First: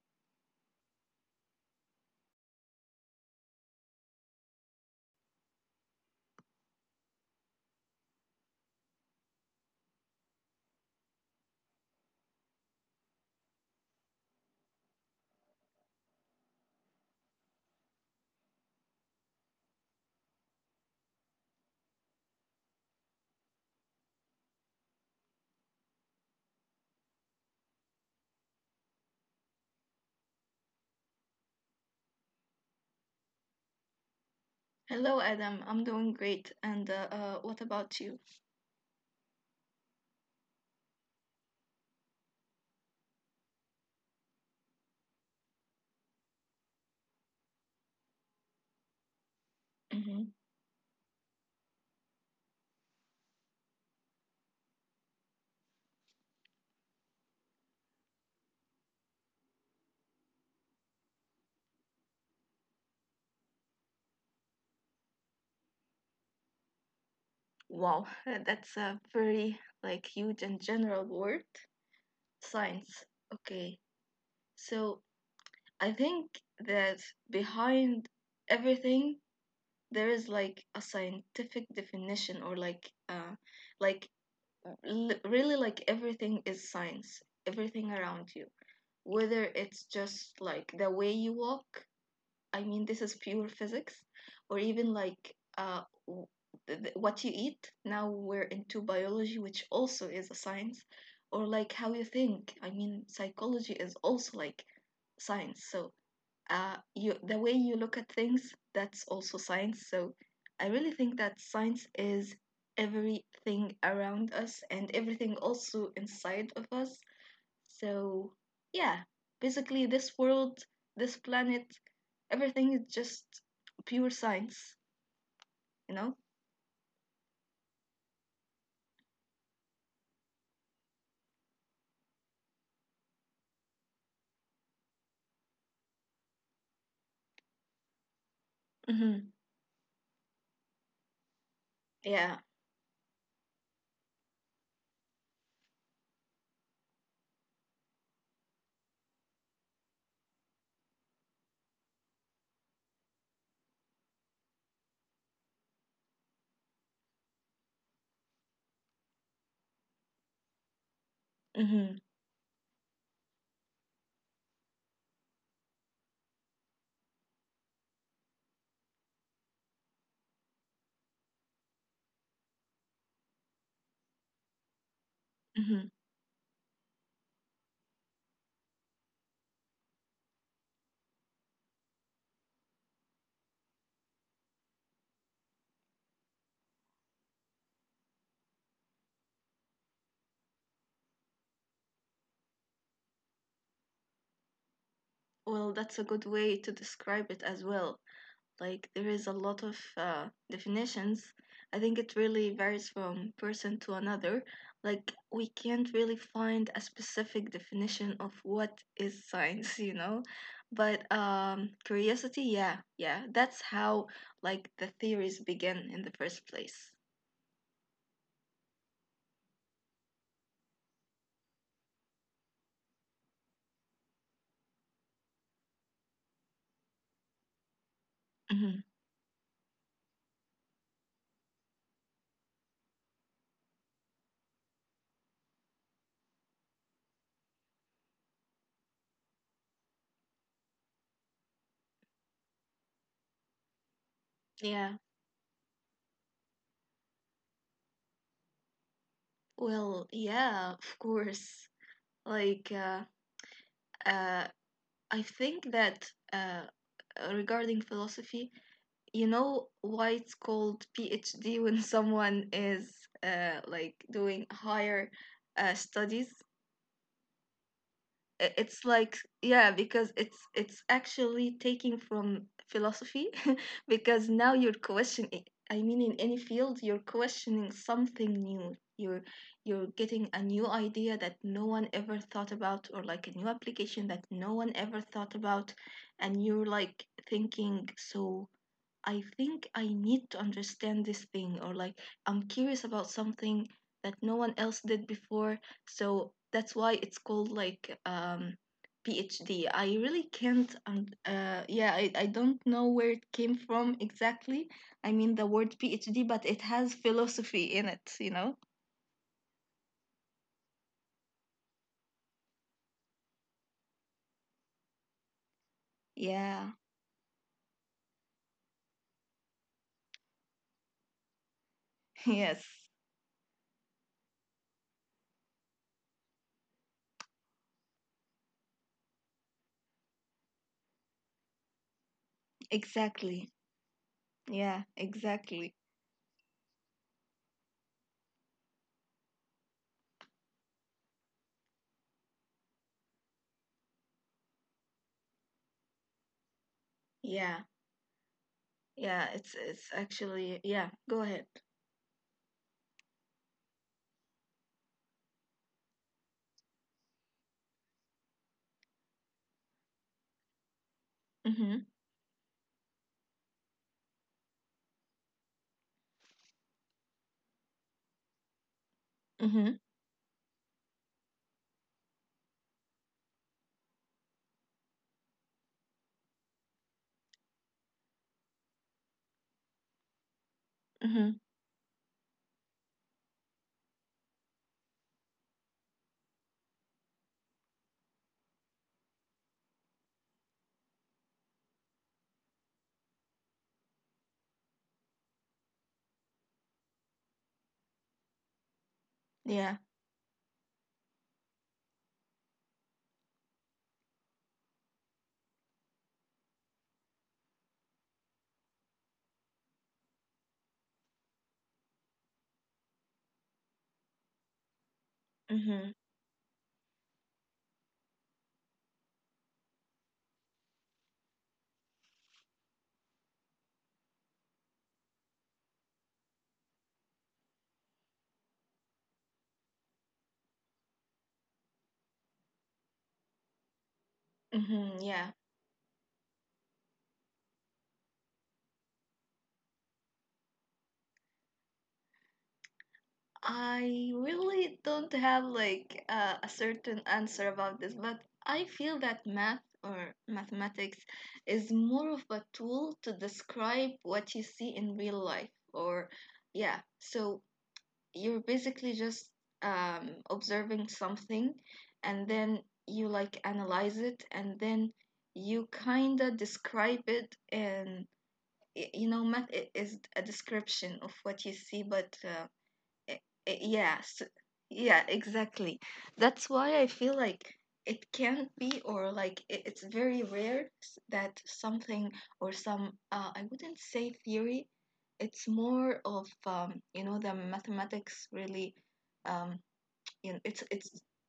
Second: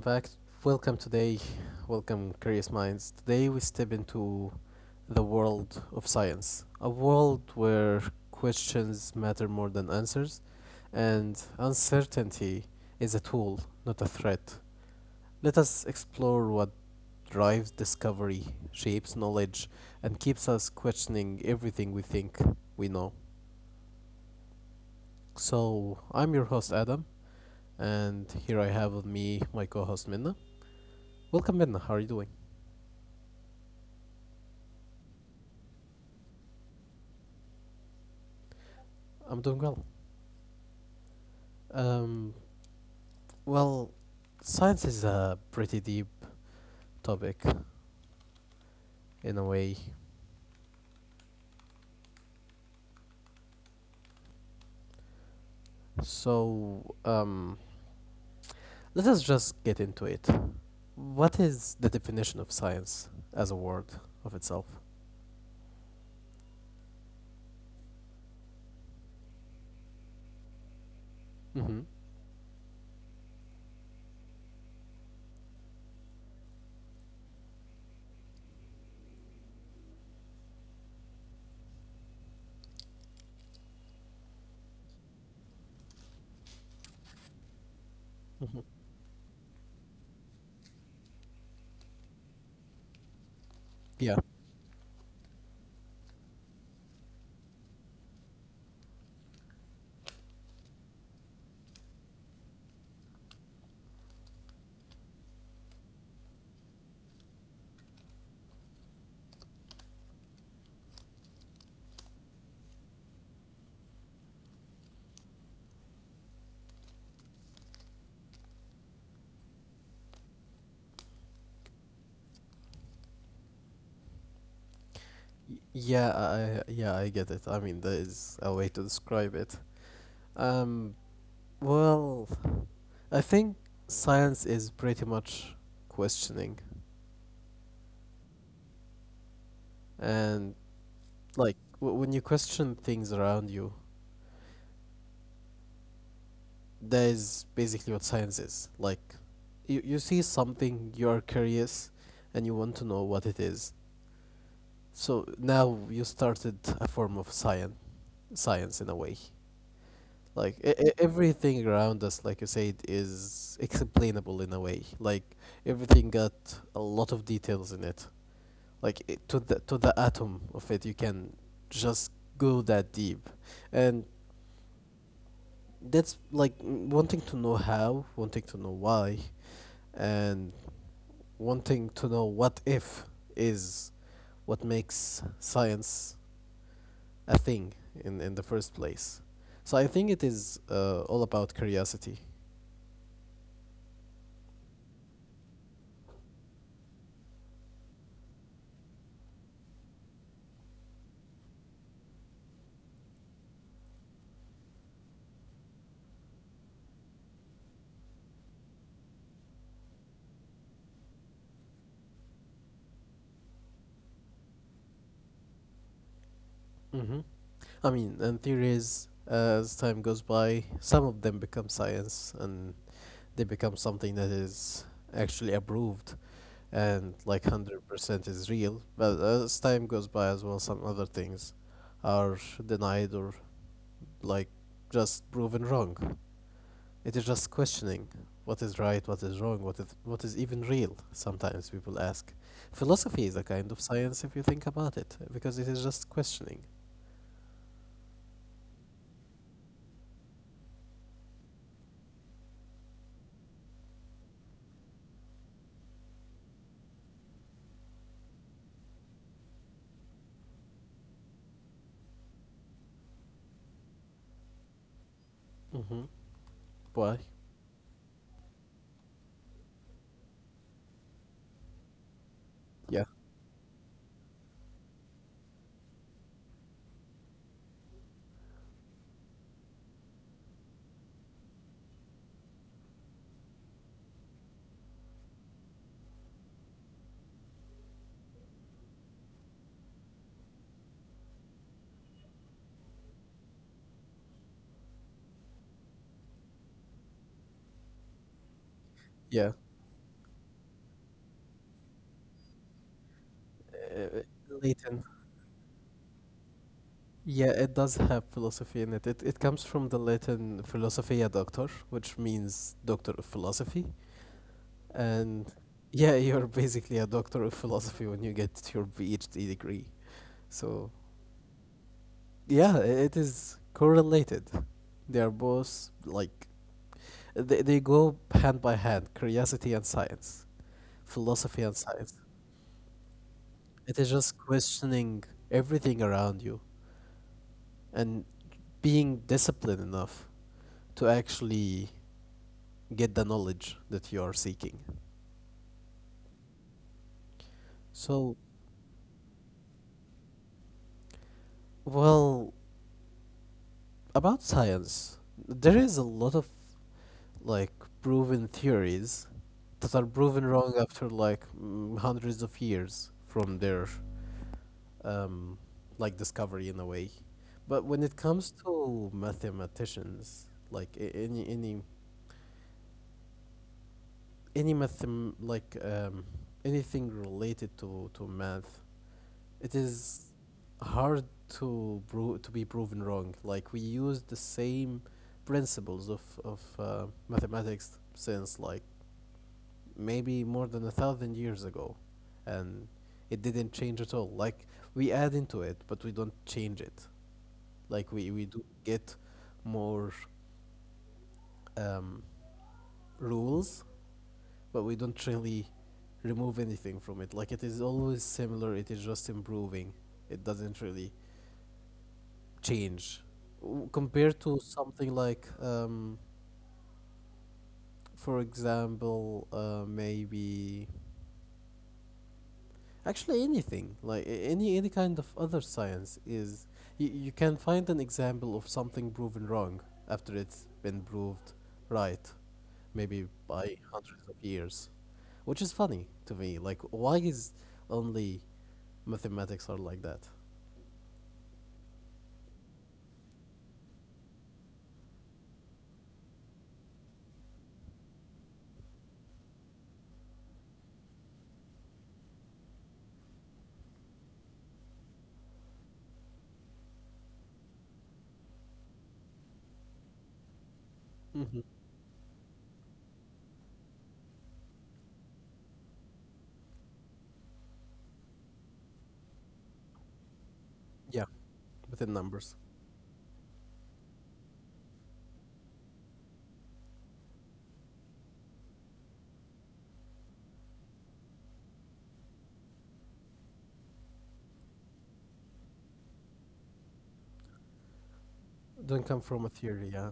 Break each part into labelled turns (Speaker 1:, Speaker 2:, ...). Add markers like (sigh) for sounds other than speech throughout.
Speaker 1: back. Welcome today. Welcome, curious minds. Today we step into the world of science, a world where questions matter more than answers, and uncertainty is a tool, not a threat. Let us explore what drives discovery, shapes knowledge, and keeps us questioning everything we think we know. So, I'm your host, Adam, and here I have with me my co host, Minna. Welcome, Minna. How are you doing?
Speaker 2: Hello, Adam. I'm doing great. And what about you?
Speaker 1: I'm doing well. Um, well, science is a pretty deep topic in a way.
Speaker 2: Hmm.
Speaker 1: So, let us just get into it. What is the definition of science as a word of itself?
Speaker 2: Wow, that's a very like huge and general word,
Speaker 1: Mm-hmm.
Speaker 2: science. Okay, so I think that behind everything there is like a scientific definition or like really like everything is science, everything around you. Whether
Speaker 1: Mm-hmm.
Speaker 2: it's just like the way you walk, I mean, this is pure physics, or even
Speaker 1: Yeah.
Speaker 2: what you eat. Now we're into biology, which also is a science, or like how you think. I mean, psychology is also like science. So you the way you look at things, that's also science. So I really think that science is everything around us and everything also inside of us, so yeah, basically this world, this planet, everything is just pure science, you know?
Speaker 1: Yeah, I get it. I mean, there is a way to describe it. Um, well, I think science is pretty much questioning,
Speaker 2: Mm-hmm.
Speaker 1: and
Speaker 2: Yeah.
Speaker 1: like when you question things around you, that is basically what science is. Like you see something, you are curious and you want to know what it is, so now you started a form of science in a way. Like
Speaker 2: Mm-hmm.
Speaker 1: everything around us, like you said, is explainable in a way. Like everything got a lot of details in it, like it, to the atom of it you can just go that deep. And
Speaker 2: Mm-hmm.
Speaker 1: that's like wanting to know how, wanting to know why, and wanting to know what if is what makes science a thing in the first place. So I think it is all about curiosity.
Speaker 2: Well, that's a good way to describe it as well. Like there is a lot of definitions. I think it really varies from person to another. Like we can't really find a specific definition of what is science, (laughs) you know? But curiosity, yeah, yeah. That's how like the theories begin in the first place.
Speaker 1: Hmm. I mean, and theories, as time goes by, some of them become science and they become something that is actually approved and like
Speaker 2: Hmm.
Speaker 1: 100% is real. But as time goes by as well, some other things are denied or like just proven wrong. It is just questioning what is right, what is wrong, what is even real, sometimes people ask. Philosophy is a kind
Speaker 2: Yeah.
Speaker 1: of science if you think about it, because it is just questioning.
Speaker 2: Well, yeah, of course. Like uh, uh, I think that regarding philosophy, you know why it's called PhD when (laughs) someone is like doing higher studies?
Speaker 1: Hmm. Why?
Speaker 2: It's like yeah, because it's actually taking from philosophy, (laughs) because
Speaker 1: Yeah,
Speaker 2: now you're questioning. I mean, in any field, you're questioning something new. You're getting a new idea that no one ever thought about, or like a new application that no one ever thought about, and you're like thinking, so I think I need to understand this thing, or like I'm curious about something that no one else did before. So that's why it's called like PhD. I really
Speaker 1: yeah.
Speaker 2: can't. Yeah, I don't know where it came from exactly. I mean,
Speaker 1: Uh,
Speaker 2: the word
Speaker 1: Latin.
Speaker 2: PhD, but it has philosophy in it, you know?
Speaker 1: Yeah, it does have philosophy in it. It comes from the Latin philosophia doctor, which means doctor of philosophy. And
Speaker 2: Yeah,
Speaker 1: yeah, (laughs) you're basically a doctor of philosophy when you get your PhD degree. So
Speaker 2: (laughs) yes,
Speaker 1: yeah, it is correlated. They are both like they go hand by hand, curiosity and science, philosophy and science.
Speaker 2: exactly. Yeah,
Speaker 1: It is just
Speaker 2: exactly.
Speaker 1: questioning everything around you and being disciplined enough to actually get the knowledge that you are seeking.
Speaker 2: Yeah, yeah, it's
Speaker 1: So,
Speaker 2: it's actually, yeah, go ahead.
Speaker 1: well, about science, there is a lot of like proven theories that are proven
Speaker 2: Mm-hmm,
Speaker 1: wrong after like hundreds of years from their um, like discovery in a way. But when it comes
Speaker 2: mm-hmm,
Speaker 1: to mathematicians, like any any mathem like anything related to math, it
Speaker 2: mm-hmm.
Speaker 1: is hard to be proven wrong. Like we use the same principles of mathematics since like maybe more than 1,000 years ago, and it didn't change at all. Like we add into it, but we don't change it. Like we
Speaker 2: Yeah.
Speaker 1: do get more um, rules, but we don't really remove anything from it. Like it is always similar. It is just improving. It doesn't really change. Compared to
Speaker 2: Mm-hmm.
Speaker 1: something like, for example, maybe Actually, anything like any kind of other science is you can find an example of something proven wrong after it's been proved right, maybe by
Speaker 2: Mm-hmm. Yeah.
Speaker 1: hundreds of years, which is funny to me. Like, why is only mathematics are like that?
Speaker 2: I really don't have a certain answer about this, but I feel that math or mathematics is more of a tool to describe what you see in real life. Or, yeah, so you're basically just observing something and then
Speaker 1: Mm-hmm.
Speaker 2: you like analyze it and then you kind of describe it in you know, math is a description of what you see, but
Speaker 1: Yeah,
Speaker 2: i-
Speaker 1: within numbers,
Speaker 2: yes, yeah, exactly. That's why I feel like it can't be or like I- it's very rare that something or some I wouldn't say theory, it's more of you know, the mathematics really um,
Speaker 1: don't
Speaker 2: you
Speaker 1: come
Speaker 2: know,
Speaker 1: from
Speaker 2: it's
Speaker 1: a
Speaker 2: it's
Speaker 1: theory. Yeah.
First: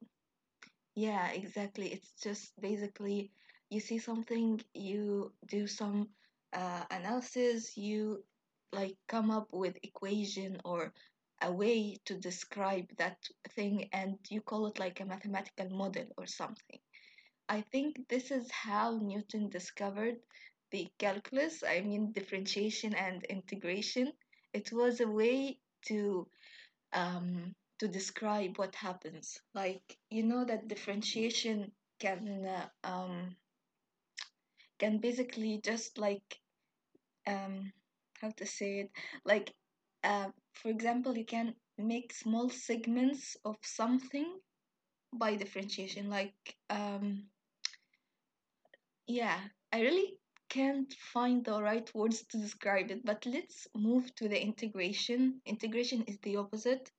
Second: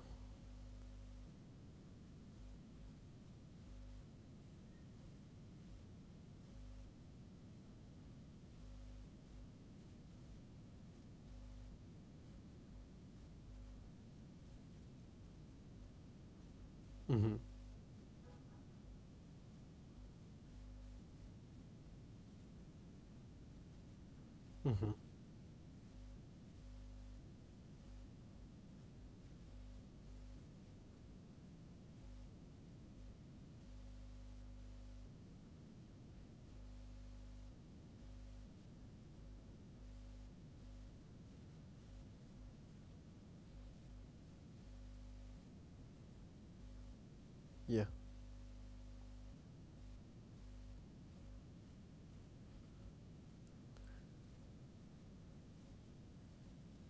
Speaker 2: yeah, exactly. It's just basically you see something, you do some analysis, you like come up with equation or a way to describe that thing, and you call it like a mathematical model or something.
Speaker 1: Mm-hmm.
Speaker 2: I think this is how Newton discovered the calculus, I mean differentiation and integration. It
Speaker 1: Mm-hmm.
Speaker 2: was a way to to describe what happens. Like you know that differentiation can uh, um, can basically just like um, how to say it, like uh, for example you can make small segments of something by differentiation um,
Speaker 1: Yeah.
Speaker 2: yeah. I really can't find the right words to describe it, but let's move to the integration. Integration is the opposite.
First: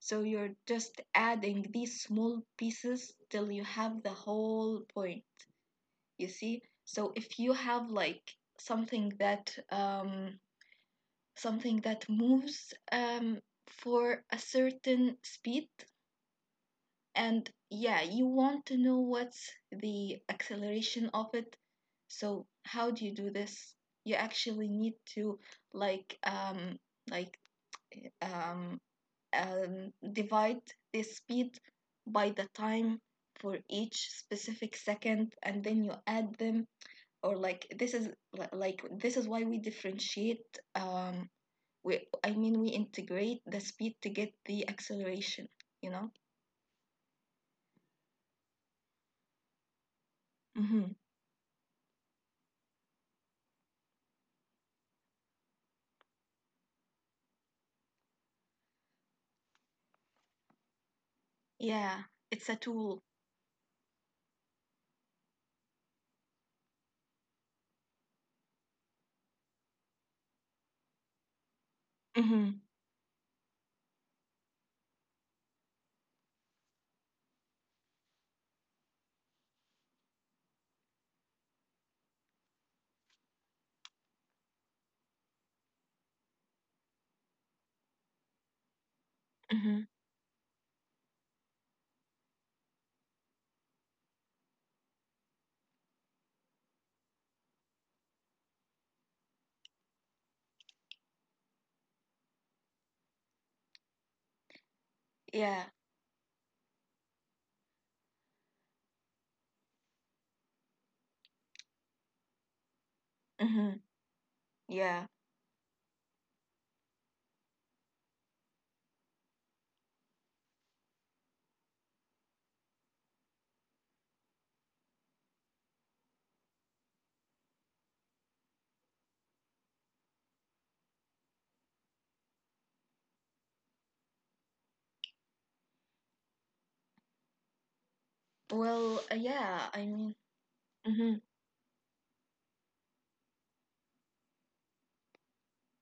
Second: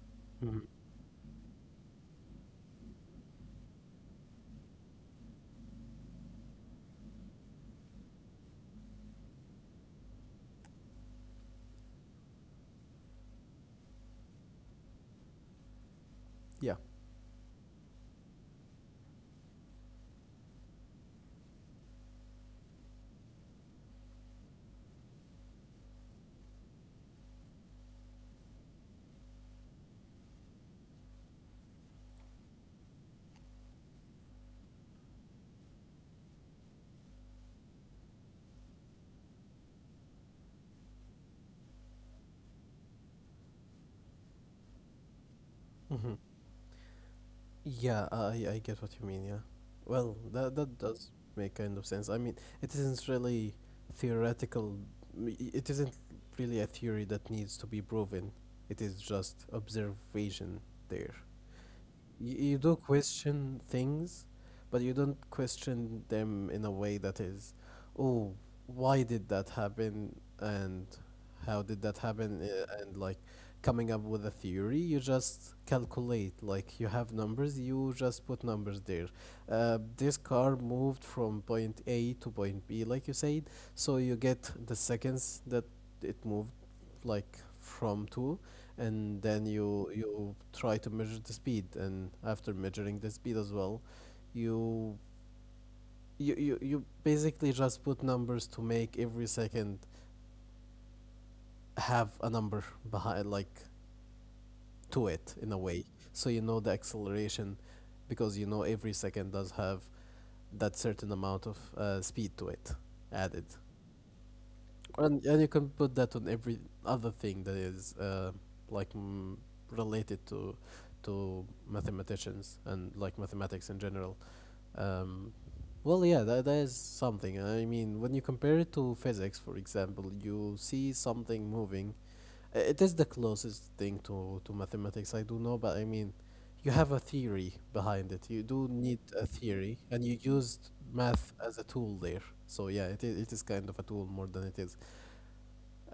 Speaker 2: So you're
Speaker 1: Mm-hmm.
Speaker 2: just adding these small pieces till you have the whole point, you see? So if you have like something that um something that moves for a certain speed,
Speaker 1: Yeah.
Speaker 2: and yeah, you want to know what's the acceleration of it. So how do you do this? You actually need to like um like um, divide the speed by the time for each specific second, and then you add them, or like this is why we differentiate, um we I mean we integrate the speed to get the acceleration, you know?
Speaker 1: Mm-hmm. Yeah, I get what you mean. Yeah, well, that
Speaker 2: Mm-hmm.
Speaker 1: does make kind of sense. I mean, it isn't really theoretical. It isn't really a theory that needs to be proven. It is just observation there.
Speaker 2: Yeah, it's a
Speaker 1: You do
Speaker 2: tool.
Speaker 1: question things, but you don't question them in a way that is, oh, why did that happen and how did that happen,
Speaker 2: Mm-hmm.
Speaker 1: and like coming up with a theory. You just calculate. Like you have numbers. You just put numbers there. This car moved from point A to point B, like you said. So you get the seconds that it moved, like from two, and then
Speaker 2: Mm-hmm.
Speaker 1: you try to measure the speed, and after measuring the speed as well you you basically just put numbers to make every second have a number behind, like to it in a
Speaker 2: Yeah,
Speaker 1: way, so you know the acceleration, because you know every second does have that certain amount of speed to it added.
Speaker 2: mm-hmm, yeah.
Speaker 1: And you can put that on every other thing that is like related to mathematicians and like mathematics in general. Um, well, yeah, that is something. I mean, when you compare it to physics, for example, you see something moving. It is the closest thing to mathematics, I do know, but I mean, you have a theory behind it. You do
Speaker 2: Well,
Speaker 1: need a
Speaker 2: yeah,
Speaker 1: theory,
Speaker 2: I
Speaker 1: and
Speaker 2: mean,
Speaker 1: you used
Speaker 2: mm-hmm,
Speaker 1: math as a tool there. So yeah, it is kind of a tool more than it is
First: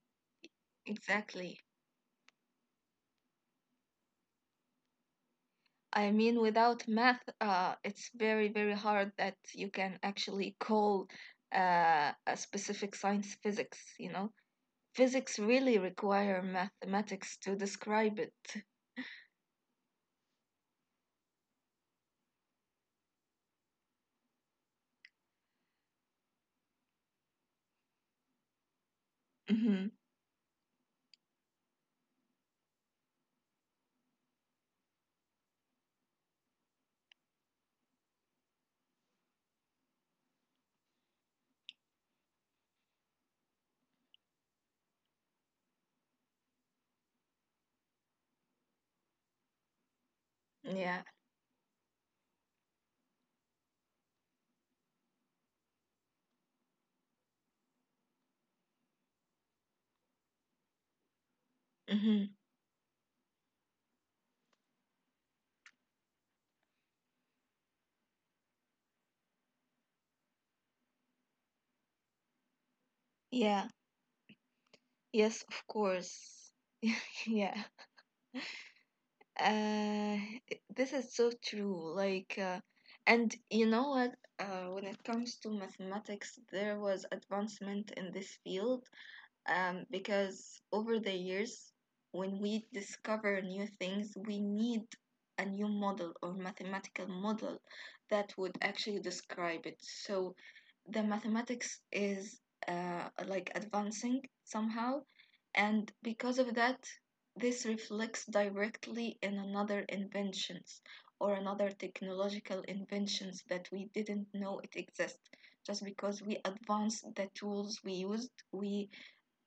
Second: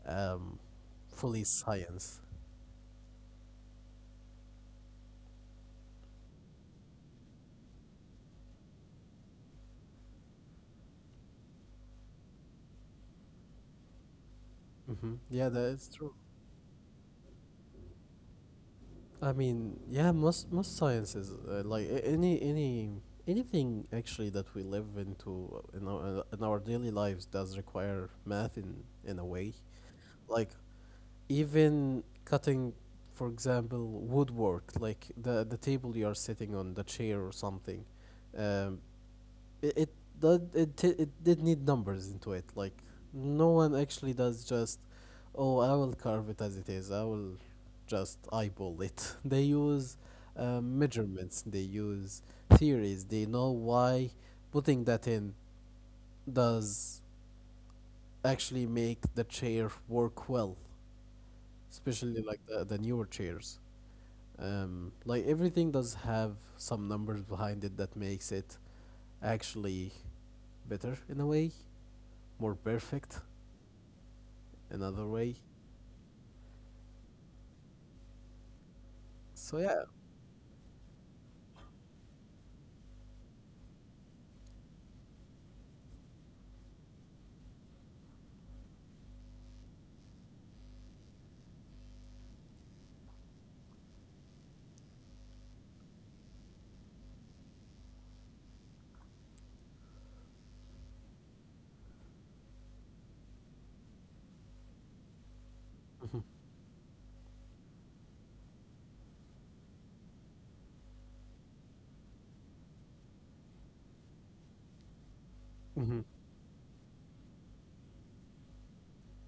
Speaker 1: um, fully
Speaker 2: exactly.
Speaker 1: science.
Speaker 2: I mean, without math, it's very, very hard that you can actually call a specific science physics, you know?
Speaker 1: Hmm. Yeah,
Speaker 2: Physics
Speaker 1: that is
Speaker 2: really
Speaker 1: true.
Speaker 2: require mathematics to describe it.
Speaker 1: I mean, yeah, most sciences, like any anything actually that we live into uh, in our daily lives does require math in a way.
Speaker 2: Mm-hmm.
Speaker 1: Like even cutting, for example, woodwork, like the table you are sitting on, the chair or something. Um, it it it did need numbers into it. Like no one actually does just, oh, I will carve it as it is, I will just eyeball it. (laughs) They use
Speaker 2: Yeah,
Speaker 1: measurements, they use theories, they know why putting that in does actually make the chair work well,
Speaker 2: mm-hmm,
Speaker 1: especially like the newer chairs. Like everything does have some numbers behind it that makes it actually better in a way, more perfect
Speaker 2: yeah,
Speaker 1: another
Speaker 2: yes,
Speaker 1: way.
Speaker 2: of course. (laughs) Yeah.
Speaker 1: So yeah.
Speaker 2: Uh, this is so true. Like, and you know what? When it comes to mathematics, there was advancement in this field, because over the years, when we discover new things, we need a new model or mathematical model that would actually describe it. So the mathematics is like advancing somehow, and
Speaker 1: Mhm.
Speaker 2: because of that, this reflects directly in another inventions or another technological inventions that we didn't know it exists, just
Speaker 1: Mhm.
Speaker 2: because we advanced the tools we used. We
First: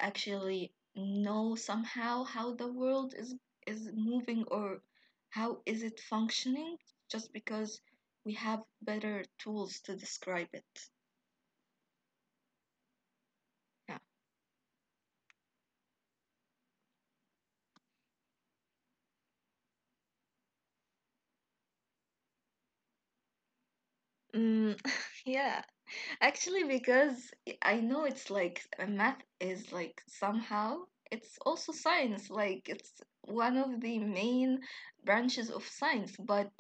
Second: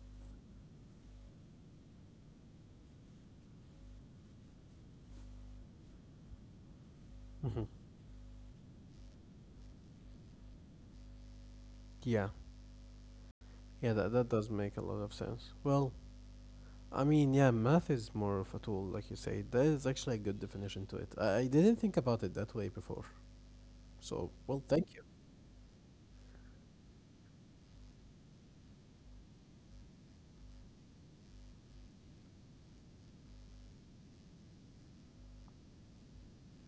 Speaker 2: actually know somehow how the world is moving or how is it functioning, just
Speaker 1: Mhm.
Speaker 2: because we have better tools to describe it.
Speaker 1: Yeah. Yeah,
Speaker 2: Yeah.
Speaker 1: that does make a lot of sense. Well, I mean, yeah, math is more of a tool, like you say. That is actually a good definition to it. I didn't think about it that way before. So, well,
Speaker 2: Mm,
Speaker 1: thank you.
Speaker 2: (laughs) yeah. Actually, because I know it's like, math is like somehow it's also science, like it's one of the main branches of science, but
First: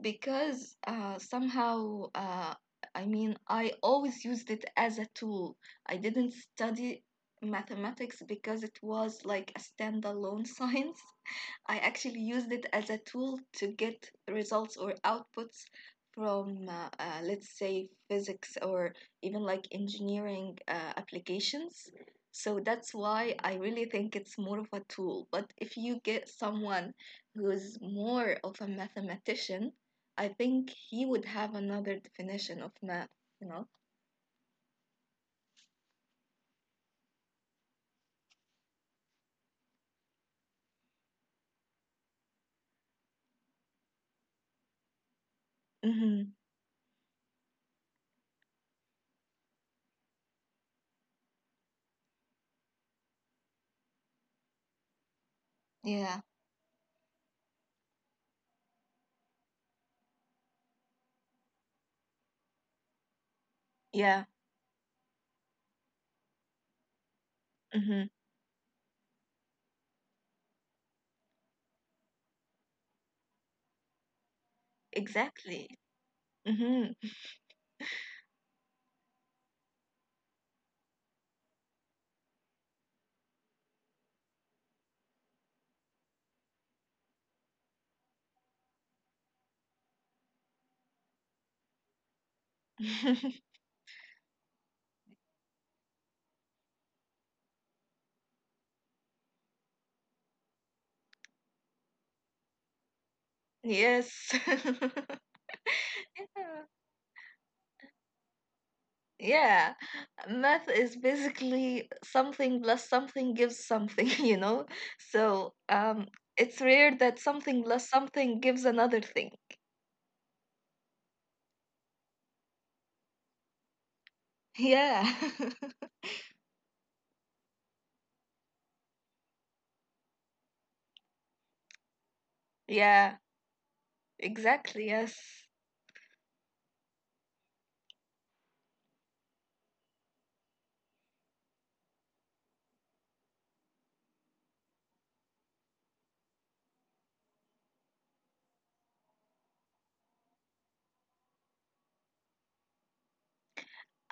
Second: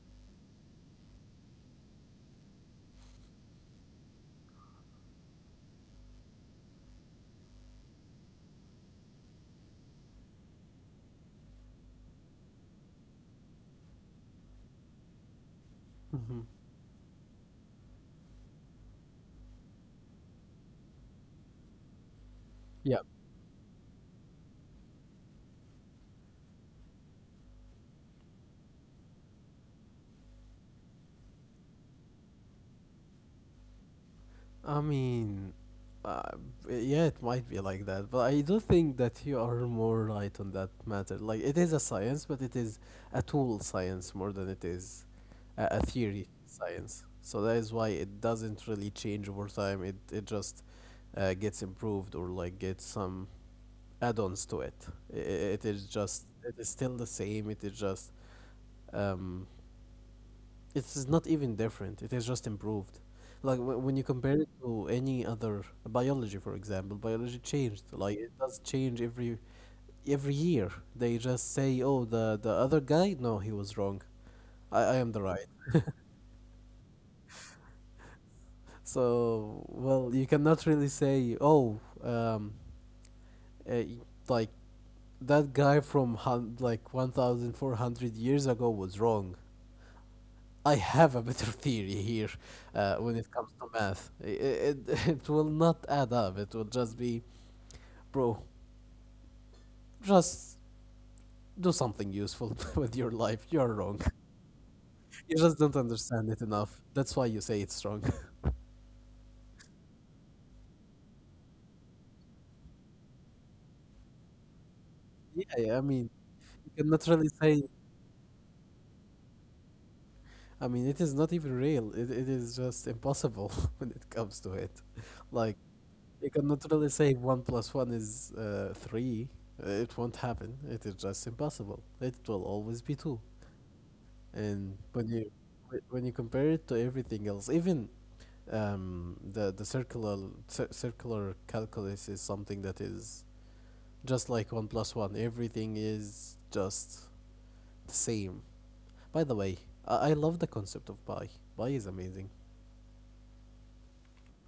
Speaker 2: because somehow, I mean, I always used it as a tool. I didn't study mathematics because it was like a standalone (laughs) science. I actually used it as a tool to get results or outputs
Speaker 1: Hmm.
Speaker 2: from, let's say, physics, or even like engineering applications. So
Speaker 1: Yeah.
Speaker 2: that's why I really think it's more of a tool. But if you get someone who's more of a mathematician, I think he would have another definition of math, you know?
Speaker 1: I mean, uh, yeah, it might be like that, but I do think that you are more right on that matter. Like, it is a science, but it is a tool science more than it is a theory
Speaker 2: Mm-hmm.
Speaker 1: science. So that is why it doesn't really change over time. It just gets improved or like gets some add-ons to it. I i- it is
Speaker 2: Yeah,
Speaker 1: just, it is still the same. It is just um it's not even different. It is just improved. Like when you
Speaker 2: yeah,
Speaker 1: compare it to any other biology, for example, biology changed.
Speaker 2: mm-hmm.
Speaker 1: Like it does change every year. They just say, "Oh, the other guy, no, he was wrong. I am the right."
Speaker 2: Exactly. Mm-hmm.
Speaker 1: So well, you cannot really say, "Oh, uh, like that guy from 1,400 years ago was wrong." I have a better theory here when it comes
Speaker 2: (laughs)
Speaker 1: to math. It, (laughs) it will not add up. It will just be, bro, just do something useful (laughs) with your life. You're wrong. (laughs)
Speaker 2: Yes. (laughs)
Speaker 1: You just don't understand it
Speaker 2: Yeah.
Speaker 1: enough. That's why you say it's wrong. (laughs)
Speaker 2: Yeah, math is basically something plus something gives something, (laughs) you know?
Speaker 1: Yeah, yeah, I
Speaker 2: So,
Speaker 1: mean, you
Speaker 2: it's
Speaker 1: cannot really
Speaker 2: rare that
Speaker 1: say.
Speaker 2: something plus something gives another thing.
Speaker 1: I mean, it is not even real. It is just impossible (laughs) when it comes to it.
Speaker 2: Yeah.
Speaker 1: Like, you
Speaker 2: (laughs)
Speaker 1: cannot really say one plus one is three. It won't happen. It is just impossible. It will always be two.
Speaker 2: Yeah,
Speaker 1: And when you
Speaker 2: exactly. Yes.
Speaker 1: when you compare it to everything else, even the circular circular calculus is something that is just like one plus one. Everything is just the same. By the way, I love the concept of pi. Pi is amazing.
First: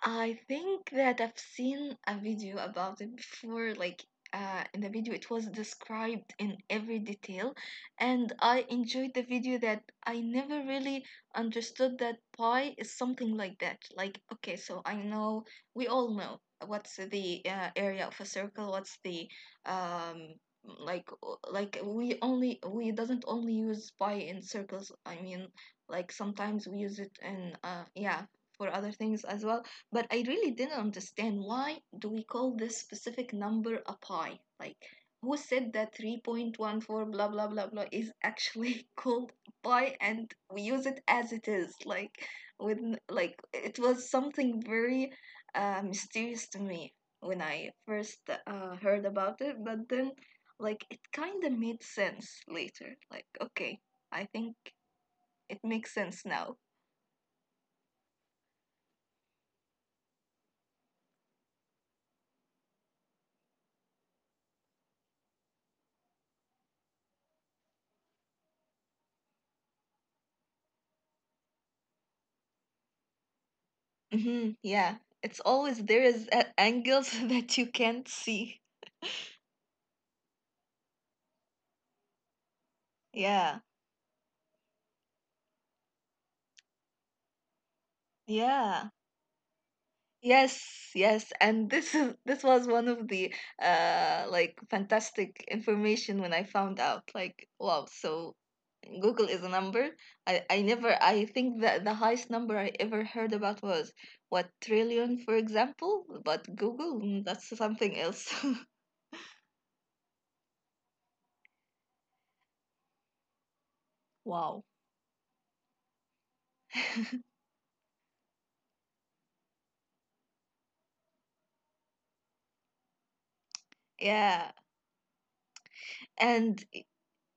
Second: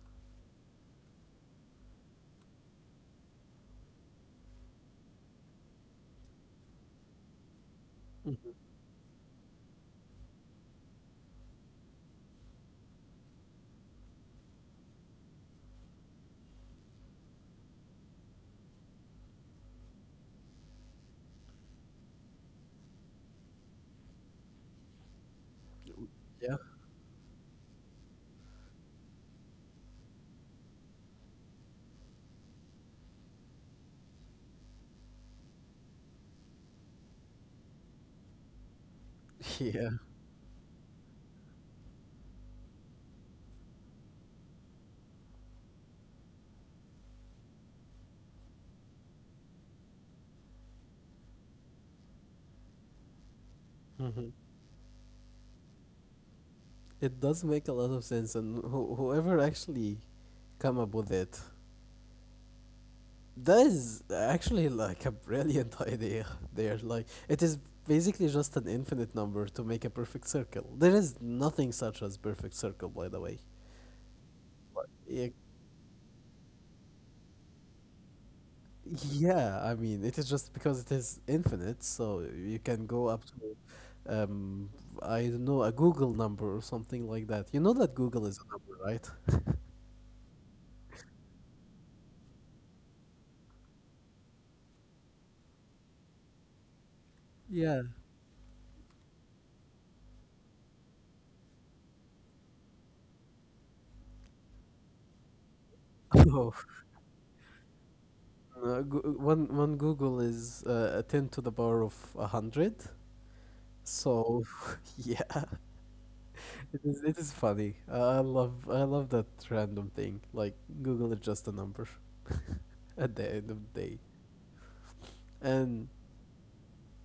Speaker 2: I think that I've seen a video about it before. Like in the video it was described in every detail, and
Speaker 1: Hmm.
Speaker 2: I enjoyed the video that I never really understood that pie is something like that. Like, okay, so I know we all know what's the area of a circle, what's the um like we doesn't only use pi in circles. I mean, like sometimes we
Speaker 1: Yeah,
Speaker 2: use it in yeah, for other things as well, but I really didn't understand, why do we call this specific number a pi? Like, who said that 3.14 blah blah blah blah is actually (laughs) called
Speaker 1: (laughs)
Speaker 2: pi
Speaker 1: yeah.
Speaker 2: and we use it as it is? Like, with like it was something very mysterious to me when I first heard about it, but then like it kind of made sense later. Like, okay, I
Speaker 1: Hmm.
Speaker 2: think it makes sense now.
Speaker 1: It does make a lot of sense, and whoever actually come up with it, that is actually like a brilliant (laughs) idea there. Like, it is basically just an infinite number to make a perfect circle. There is nothing such as perfect circle, by the way.
Speaker 2: Hmm. Yeah,
Speaker 1: Like,
Speaker 2: it's
Speaker 1: yeah,
Speaker 2: always there is at angles (laughs) that you can't see.
Speaker 1: yeah, I mean, it is just because it is infinite, so you can go up
Speaker 2: Yeah,
Speaker 1: to, um, I don't know, a Google number or something like that. You know that Google is a
Speaker 2: yeah,
Speaker 1: number, right? (laughs)
Speaker 2: yes, yes. And this was one of the like fantastic information when I found out. Like, wow,
Speaker 1: Yeah.
Speaker 2: so Google is a number. I never I think that the highest number I ever heard about was, what, trillion, for example. But
Speaker 1: Oh.
Speaker 2: Google, that's something else.
Speaker 1: One Google is a 10 to the power of 100.
Speaker 2: (laughs) Wow.
Speaker 1: So (laughs) yeah,
Speaker 2: (laughs)
Speaker 1: it is funny. I love that random thing. Like Google is just a number (laughs) at the end of the day.
Speaker 2: Yeah.
Speaker 1: And
Speaker 2: And,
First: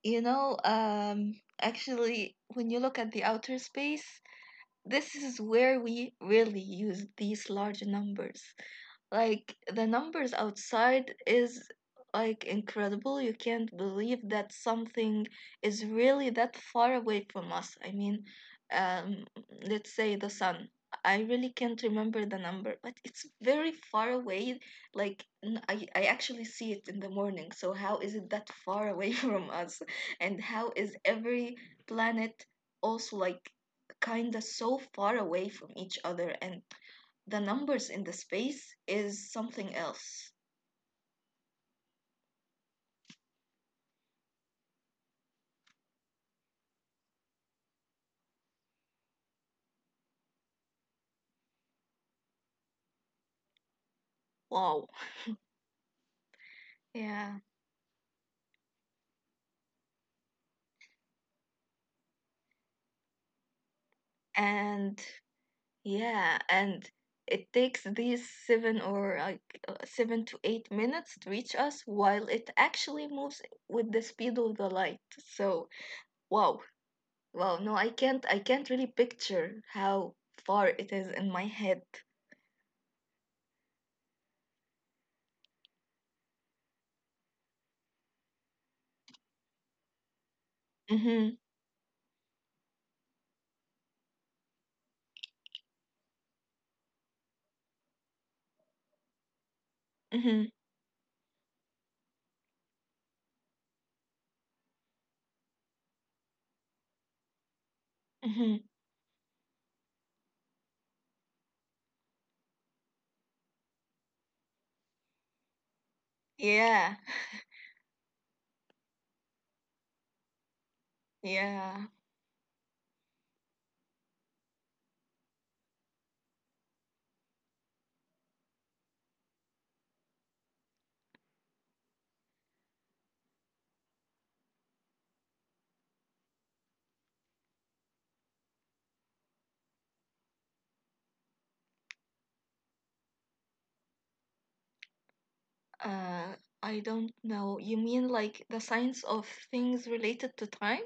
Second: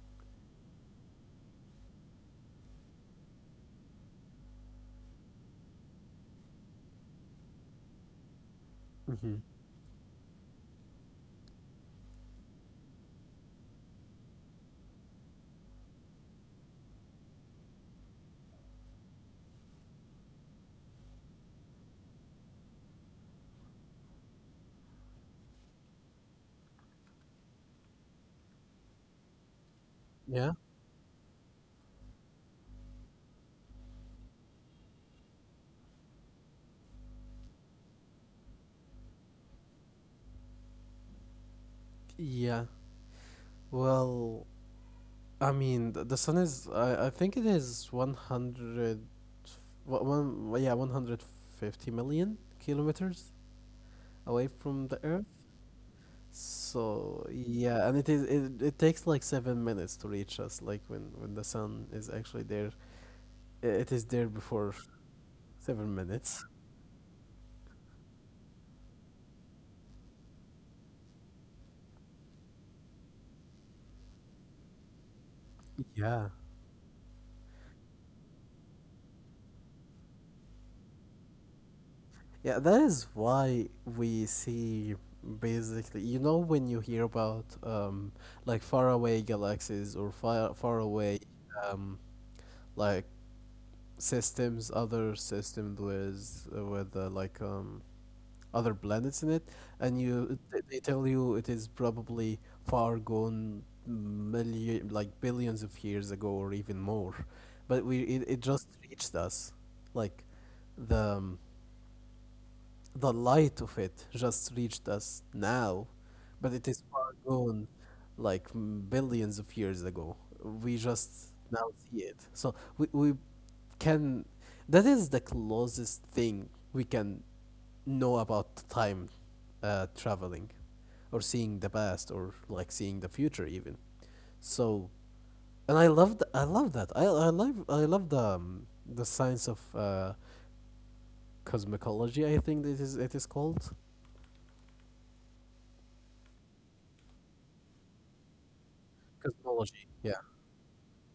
Speaker 2: You know, um, actually, when you look at the outer space, this is where we really use these large numbers.
Speaker 1: Mhm.
Speaker 2: Like, the numbers outside is like incredible. You can't believe that something is really that far away from us. I mean, um, let's say the sun. I really can't remember the number, but it's very far away. Like I actually see it in the morning. So how is it that far away (laughs) from us? And
Speaker 1: yeah,
Speaker 2: how is every planet also like kind of so far away from each other, and the numbers in the space is something else.
Speaker 1: yeah. Well, I mean, the sun is, I think it is 100 150 million kilometers away from
Speaker 2: Wow.
Speaker 1: the Earth. So
Speaker 2: Yeah.
Speaker 1: yeah, and it takes like 7 minutes to reach us. Like, when the sun is actually there, it is there before
Speaker 2: And
Speaker 1: 7 minutes.
Speaker 2: yeah, and it takes these 7 or like 7 to 8 minutes to reach us while it actually moves with the speed of the light. So,
Speaker 1: Yeah,
Speaker 2: wow. Wow, no, I can't really picture how far it is in my head.
Speaker 1: yeah. That is why we see, basically. You know when you hear about like faraway galaxies or far far away,
Speaker 2: Mhm.
Speaker 1: um like systems, other systems with like other planets in it, and you
Speaker 2: Mhm.
Speaker 1: they tell you it is probably far gone, million like billions of years ago or even more, but it
Speaker 2: Mhm.
Speaker 1: just reached us, like the um, the light of it just reached us now, but it is
Speaker 2: Yeah.
Speaker 1: far
Speaker 2: (laughs)
Speaker 1: gone, like billions of years ago. We just now
Speaker 2: Yeah.
Speaker 1: see it. So, we can, that is the closest thing we can know about time, traveling, or seeing the past, or like seeing the future even. So, and I love that. I love the science of cosmicology, I think this is, it is called
Speaker 2: Uh, I don't know. You mean like the science of
Speaker 1: cosmology.
Speaker 2: things
Speaker 1: Yeah,
Speaker 2: related to time?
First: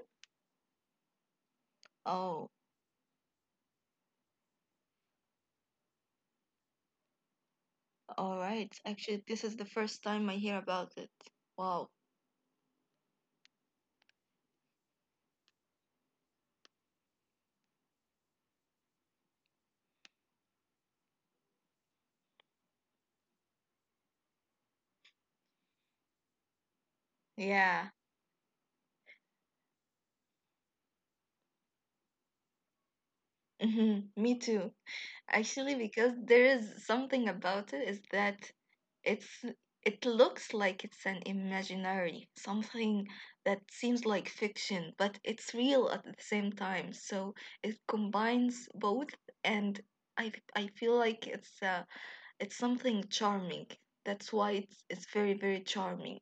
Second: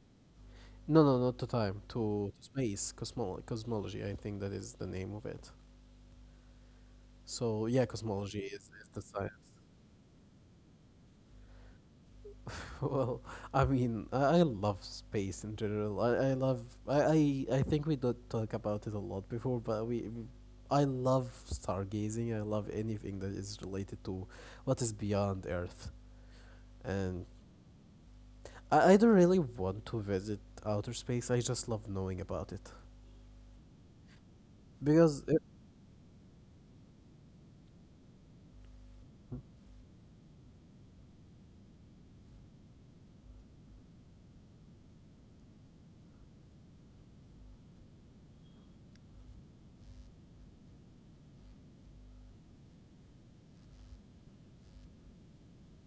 Speaker 1: no, no, not to time, to,
Speaker 2: Oh,
Speaker 1: space. Cosmology, I think that is the name of it. So yeah,
Speaker 2: all
Speaker 1: cosmology
Speaker 2: right.
Speaker 1: is the
Speaker 2: Actually, this
Speaker 1: science.
Speaker 2: is the first time I hear about it. Wow.
Speaker 1: (laughs) Well, I mean, I love space in general. I, I love I, I i think we don't talk about it a lot before, but I love stargazing. I love anything that is related to what is beyond Earth, and
Speaker 2: Yeah.
Speaker 1: I don't really want to visit outer space. I just love knowing about it
Speaker 2: Hmm. Me too.
Speaker 1: because
Speaker 2: Actually, because there is something about it is that it's it looks like it's an imaginary, something that seems like fiction, but it's real at the same time. So it combines both, and I feel like it's something charming. That's why it's very, very charming.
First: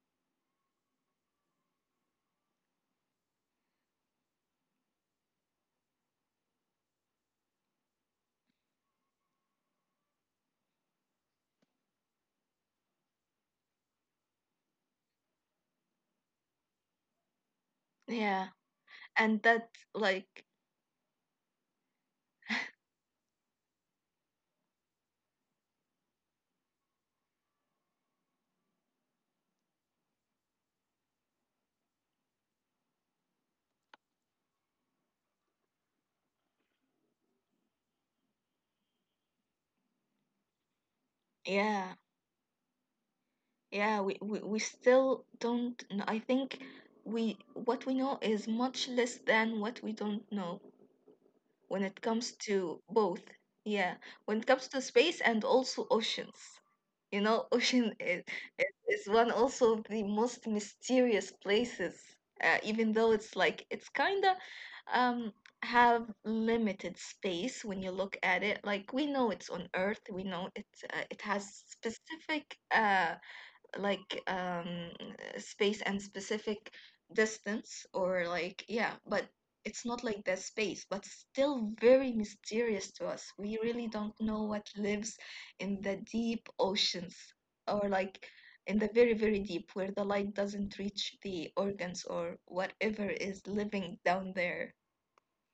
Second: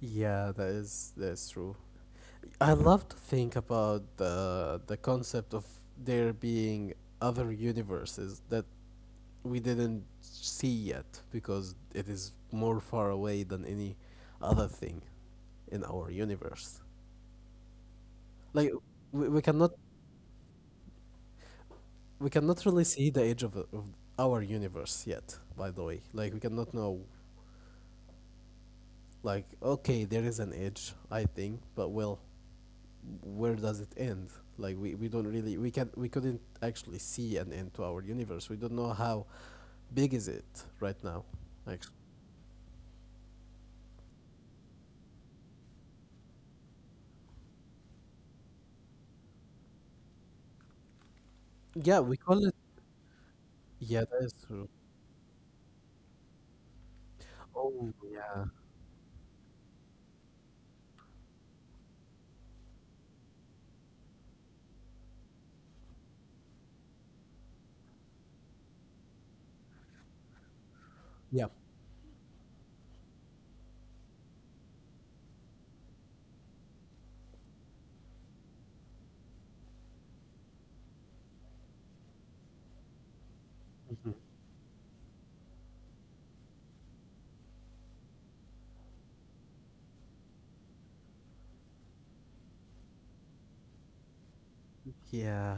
Speaker 1: yeah, that's true. I love to think about the concept of there being other universes that we didn't see yet because it is more far away than any other thing in our universe.
Speaker 2: Yeah,
Speaker 1: Like, we, we
Speaker 2: and
Speaker 1: cannot
Speaker 2: that like
Speaker 1: we cannot really see the edge of our universe yet. By the way, like, we cannot know. Like, okay, there is an edge, I think, but, well, where does it end? Like, we don't really we can we couldn't actually see an end to our universe. We don't know how big is it right now. Actually,
Speaker 2: yeah, yeah, we still don't know. I think we what we know is much less than what we don't know when
Speaker 1: yeah,
Speaker 2: it
Speaker 1: we
Speaker 2: comes
Speaker 1: call it.
Speaker 2: to both. Yeah,
Speaker 1: Yeah, that is
Speaker 2: when it
Speaker 1: true.
Speaker 2: comes to space and also oceans. (laughs)
Speaker 1: Oh
Speaker 2: Ocean is,
Speaker 1: yeah.
Speaker 2: is one also of the most mysterious places, even though it's like it's kind of um, have limited space when you look at it. Like, we know it's on Earth, we know it
Speaker 1: Yeah.
Speaker 2: has specific like space and specific distance, or like, yeah, but it's not like that space, but still very mysterious to us. We really
Speaker 1: Mhm.
Speaker 2: don't know what lives in the deep oceans, or like in the very very deep where the light doesn't reach the organs or whatever is living down there.
Speaker 1: Yeah.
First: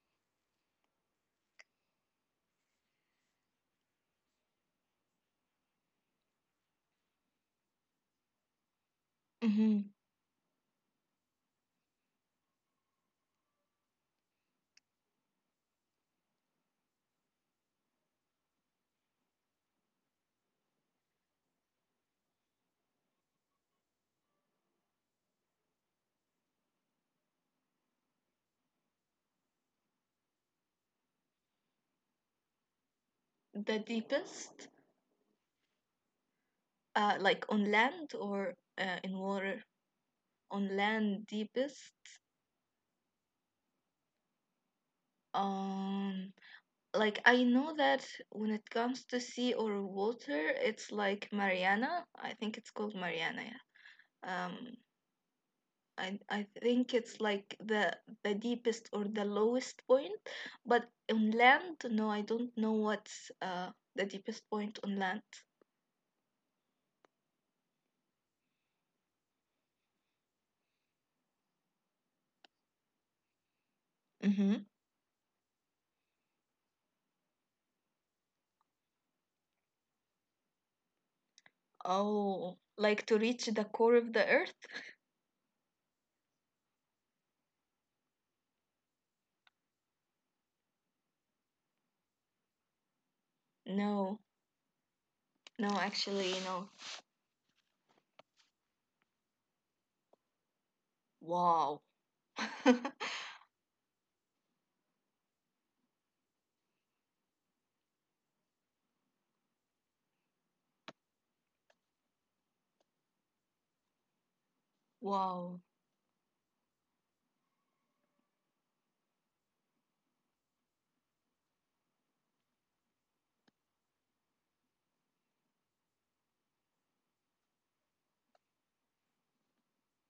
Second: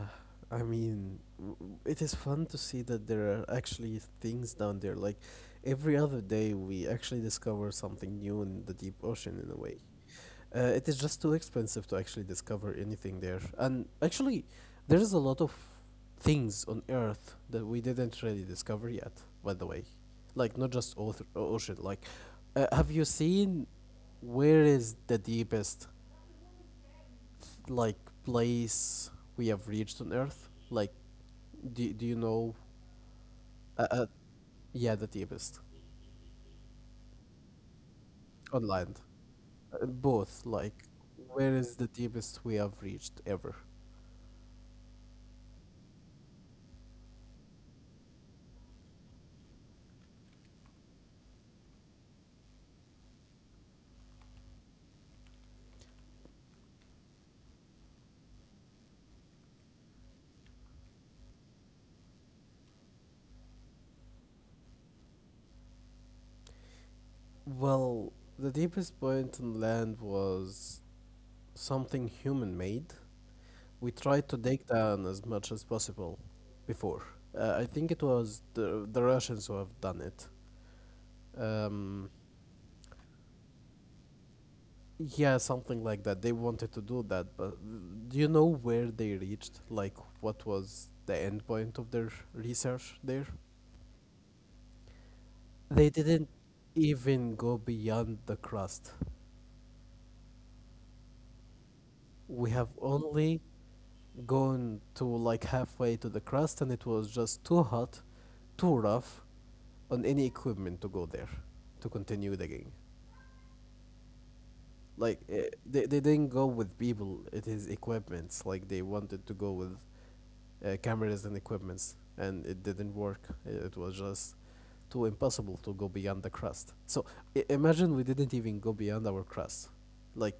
Speaker 1: I mean, it is fun to see that there are actually things down there. Like, every other day, we actually discover something new in the deep ocean, in a way.
Speaker 2: Mhm.
Speaker 1: It is just too expensive to actually discover anything there. And actually, there is a lot of things on Earth that we didn't really discover yet, by the way. Like, not just ocean. Like, have you seen where is the deepest, like, place we have reached on Earth? Like, do you know?
Speaker 2: The
Speaker 1: Uh, uh,
Speaker 2: deepest,
Speaker 1: yeah, the deepest.
Speaker 2: like on land, or
Speaker 1: On land.
Speaker 2: in water?
Speaker 1: Both.
Speaker 2: On
Speaker 1: Like,
Speaker 2: land,
Speaker 1: where is the
Speaker 2: deepest.
Speaker 1: deepest we have reached ever?
Speaker 2: um Like, I know that when it comes to sea or water, it's like Mariana. I think it's called Mariana. Yeah. I think it's like the deepest or the lowest point. But on land, no, I don't know what's the deepest point on land.
Speaker 1: Well, the deepest point on land was something human made. We tried to
Speaker 2: Mm-hmm.
Speaker 1: dig down as much as possible before. I think it was the Russians who have done it. Um,
Speaker 2: Oh, like to reach the core of the earth?
Speaker 1: yeah, something like that. They wanted to do that, but do you know where they reached? Like, what was the end point of their research there?
Speaker 2: No, no,
Speaker 1: They didn't
Speaker 2: actually, no.
Speaker 1: even go beyond the crust.
Speaker 2: Wow.
Speaker 1: We have
Speaker 2: (laughs)
Speaker 1: only gone to like halfway to the crust, and it was just too hot, too rough on any equipment to go there to continue digging. Like, eh,
Speaker 2: Wow.
Speaker 1: they, they didn't go with people, it is equipments. Like, they wanted to go with cameras and equipments, and it didn't work. It was just too impossible to go beyond the crust. So, imagine we didn't even go beyond our crust. Like,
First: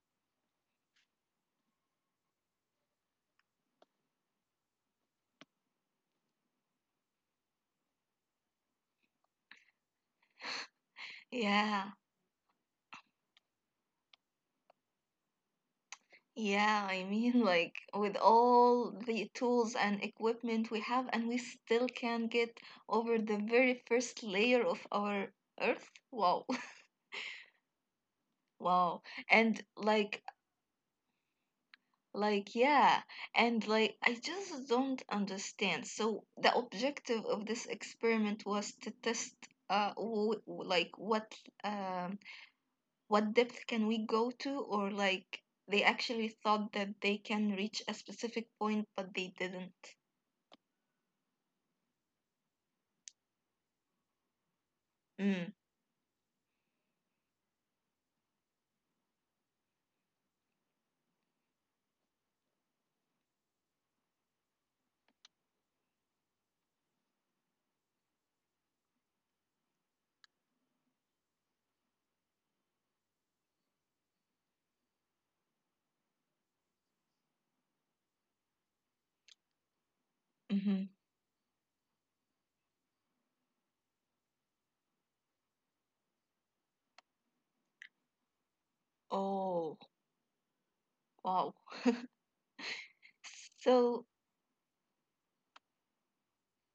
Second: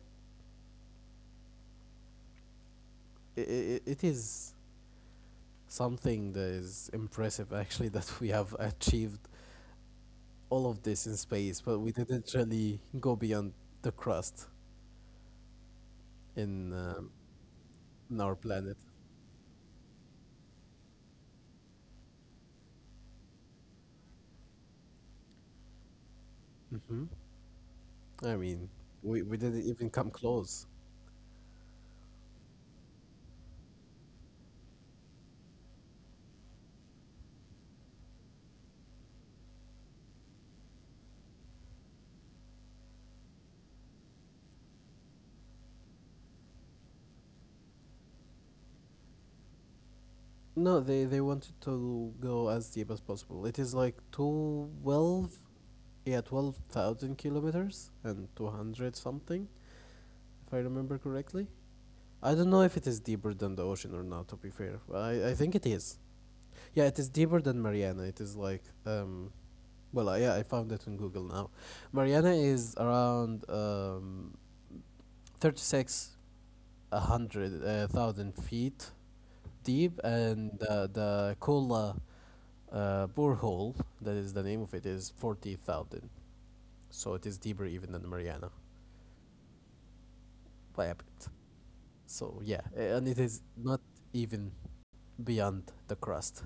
Speaker 1: it is something that is impressive, actually, (laughs) that we have achieved all of this in space, but we
Speaker 2: Yeah.
Speaker 1: didn't really go beyond the crust, in,
Speaker 2: Yeah,
Speaker 1: um,
Speaker 2: I mean, like
Speaker 1: in
Speaker 2: with
Speaker 1: our planet.
Speaker 2: all the tools and equipment we have, and we still can't get over the very first layer of our Earth. Wow, (laughs)
Speaker 1: Hmm. I mean,
Speaker 2: wow.
Speaker 1: we didn't
Speaker 2: And
Speaker 1: even come
Speaker 2: like,
Speaker 1: close.
Speaker 2: yeah, and like, I just don't understand. So, the objective of this experiment was to test, w like um, what depth can we go to, or like they actually thought that they can reach a specific point, but they didn't.
Speaker 1: No, they wanted to go as deep as possible. It is like 12,
Speaker 2: Hmm.
Speaker 1: yeah, 12,000 kilometers and 200 something, if I remember correctly. I don't know if it is deeper than the ocean or not, to be fair. I think it is. Yeah, it is deeper than Mariana. It is like, well, yeah, I found it in Google now. Mariana is around, 36, hundred thousand feet deep, and,
Speaker 2: Mm-hmm.
Speaker 1: the Kola, borehole, that is the name of it, is 40,000. So it is deeper even than Mariana
Speaker 2: Oh,
Speaker 1: by a
Speaker 2: wow.
Speaker 1: bit.
Speaker 2: (laughs)
Speaker 1: So yeah, and it is
Speaker 2: So,
Speaker 1: not even beyond the crust.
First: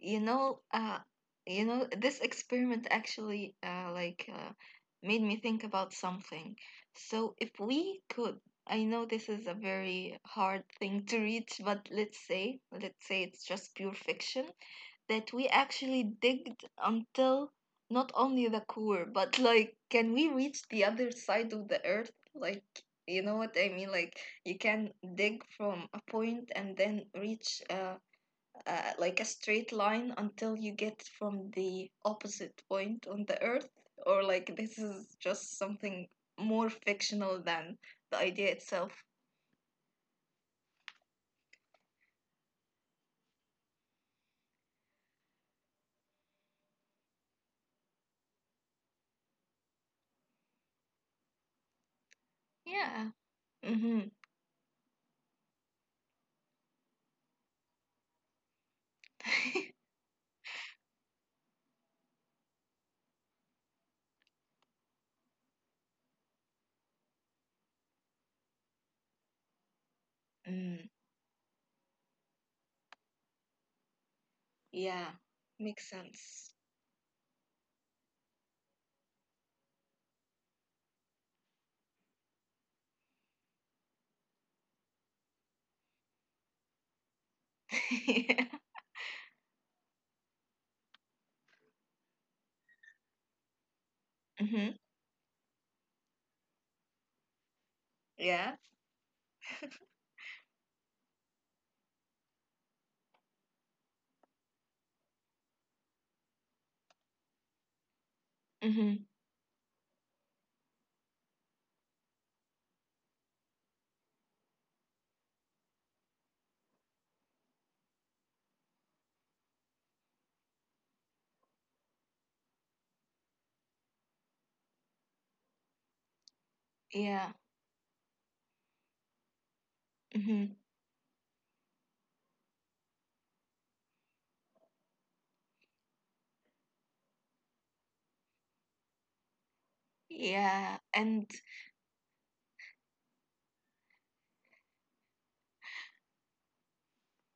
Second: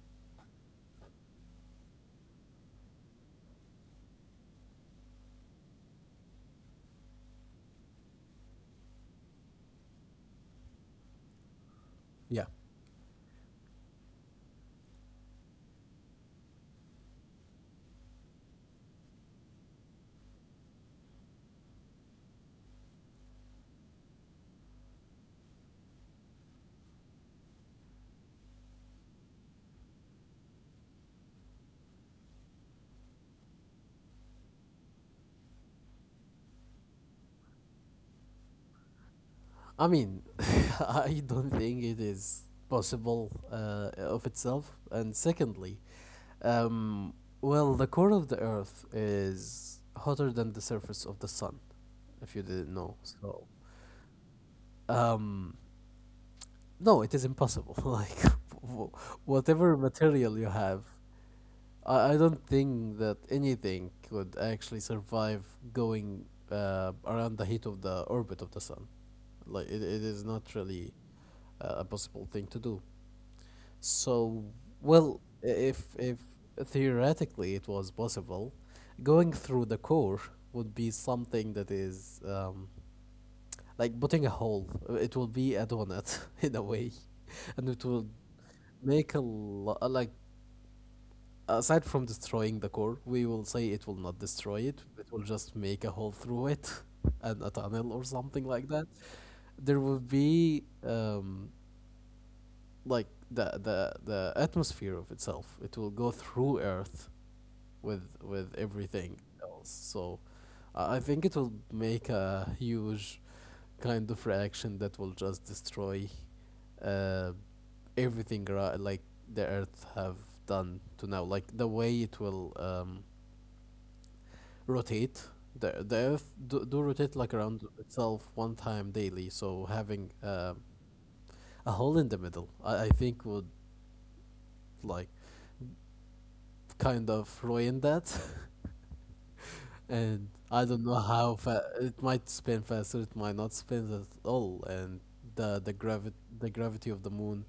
Speaker 2: You know, uh, you know, this experiment actually like made me think about something. So if we could, I know this is a very hard thing to reach, but let's
Speaker 1: Yeah.
Speaker 2: say, it's just pure fiction, that we actually digged until not only the core, but like, can we reach the other side of the earth? Like, you know what I mean? Like, you can dig from a point and then reach like a straight line until you get from the opposite point on the earth, or like this is just something more fictional than the idea itself.
Speaker 1: I mean, (laughs) I don't think it is possible, of itself. And secondly, um, well, the core of the Earth is hotter than the surface of the sun, if you didn't know.
Speaker 2: Yeah.
Speaker 1: So,
Speaker 2: Mm-hmm.
Speaker 1: um, no, it is impossible. (laughs) Like, wh- whatever material you have, I don't think that anything could actually survive going, around the heat of the orbit of the sun. Like, it is not
Speaker 2: (laughs)
Speaker 1: really,
Speaker 2: Mm,
Speaker 1: a possible thing to do. So, well,
Speaker 2: yeah,
Speaker 1: if
Speaker 2: makes sense.
Speaker 1: theoretically it was possible, going through the core would be something that is, like, putting a hole. It will be a donut (laughs) in a way, and it will
Speaker 2: (laughs) Yeah.
Speaker 1: make a lot. Like, aside from destroying the core, we will say it will not destroy it.
Speaker 2: Mm-hmm.
Speaker 1: It will just make a hole through it, (laughs) and a tunnel or something like
Speaker 2: Yeah.
Speaker 1: that. There will be, like, the atmosphere of itself. It will go through Earth with everything
Speaker 2: Mm-hmm.
Speaker 1: else. So, I think it will make a huge kind of reaction that will just destroy, uh, everything, like the Earth have done to now. Like, the way it will, rotate. The Earth do rotate like
Speaker 2: Yeah.
Speaker 1: around itself one time daily. So, having,
Speaker 2: Mm-hmm.
Speaker 1: a hole in the middle, I think would like kind of ruin that. (laughs) And I don't
Speaker 2: Yeah.
Speaker 1: know,
Speaker 2: And
Speaker 1: it might spin faster, it might not spin at all, and the gravity of the moon,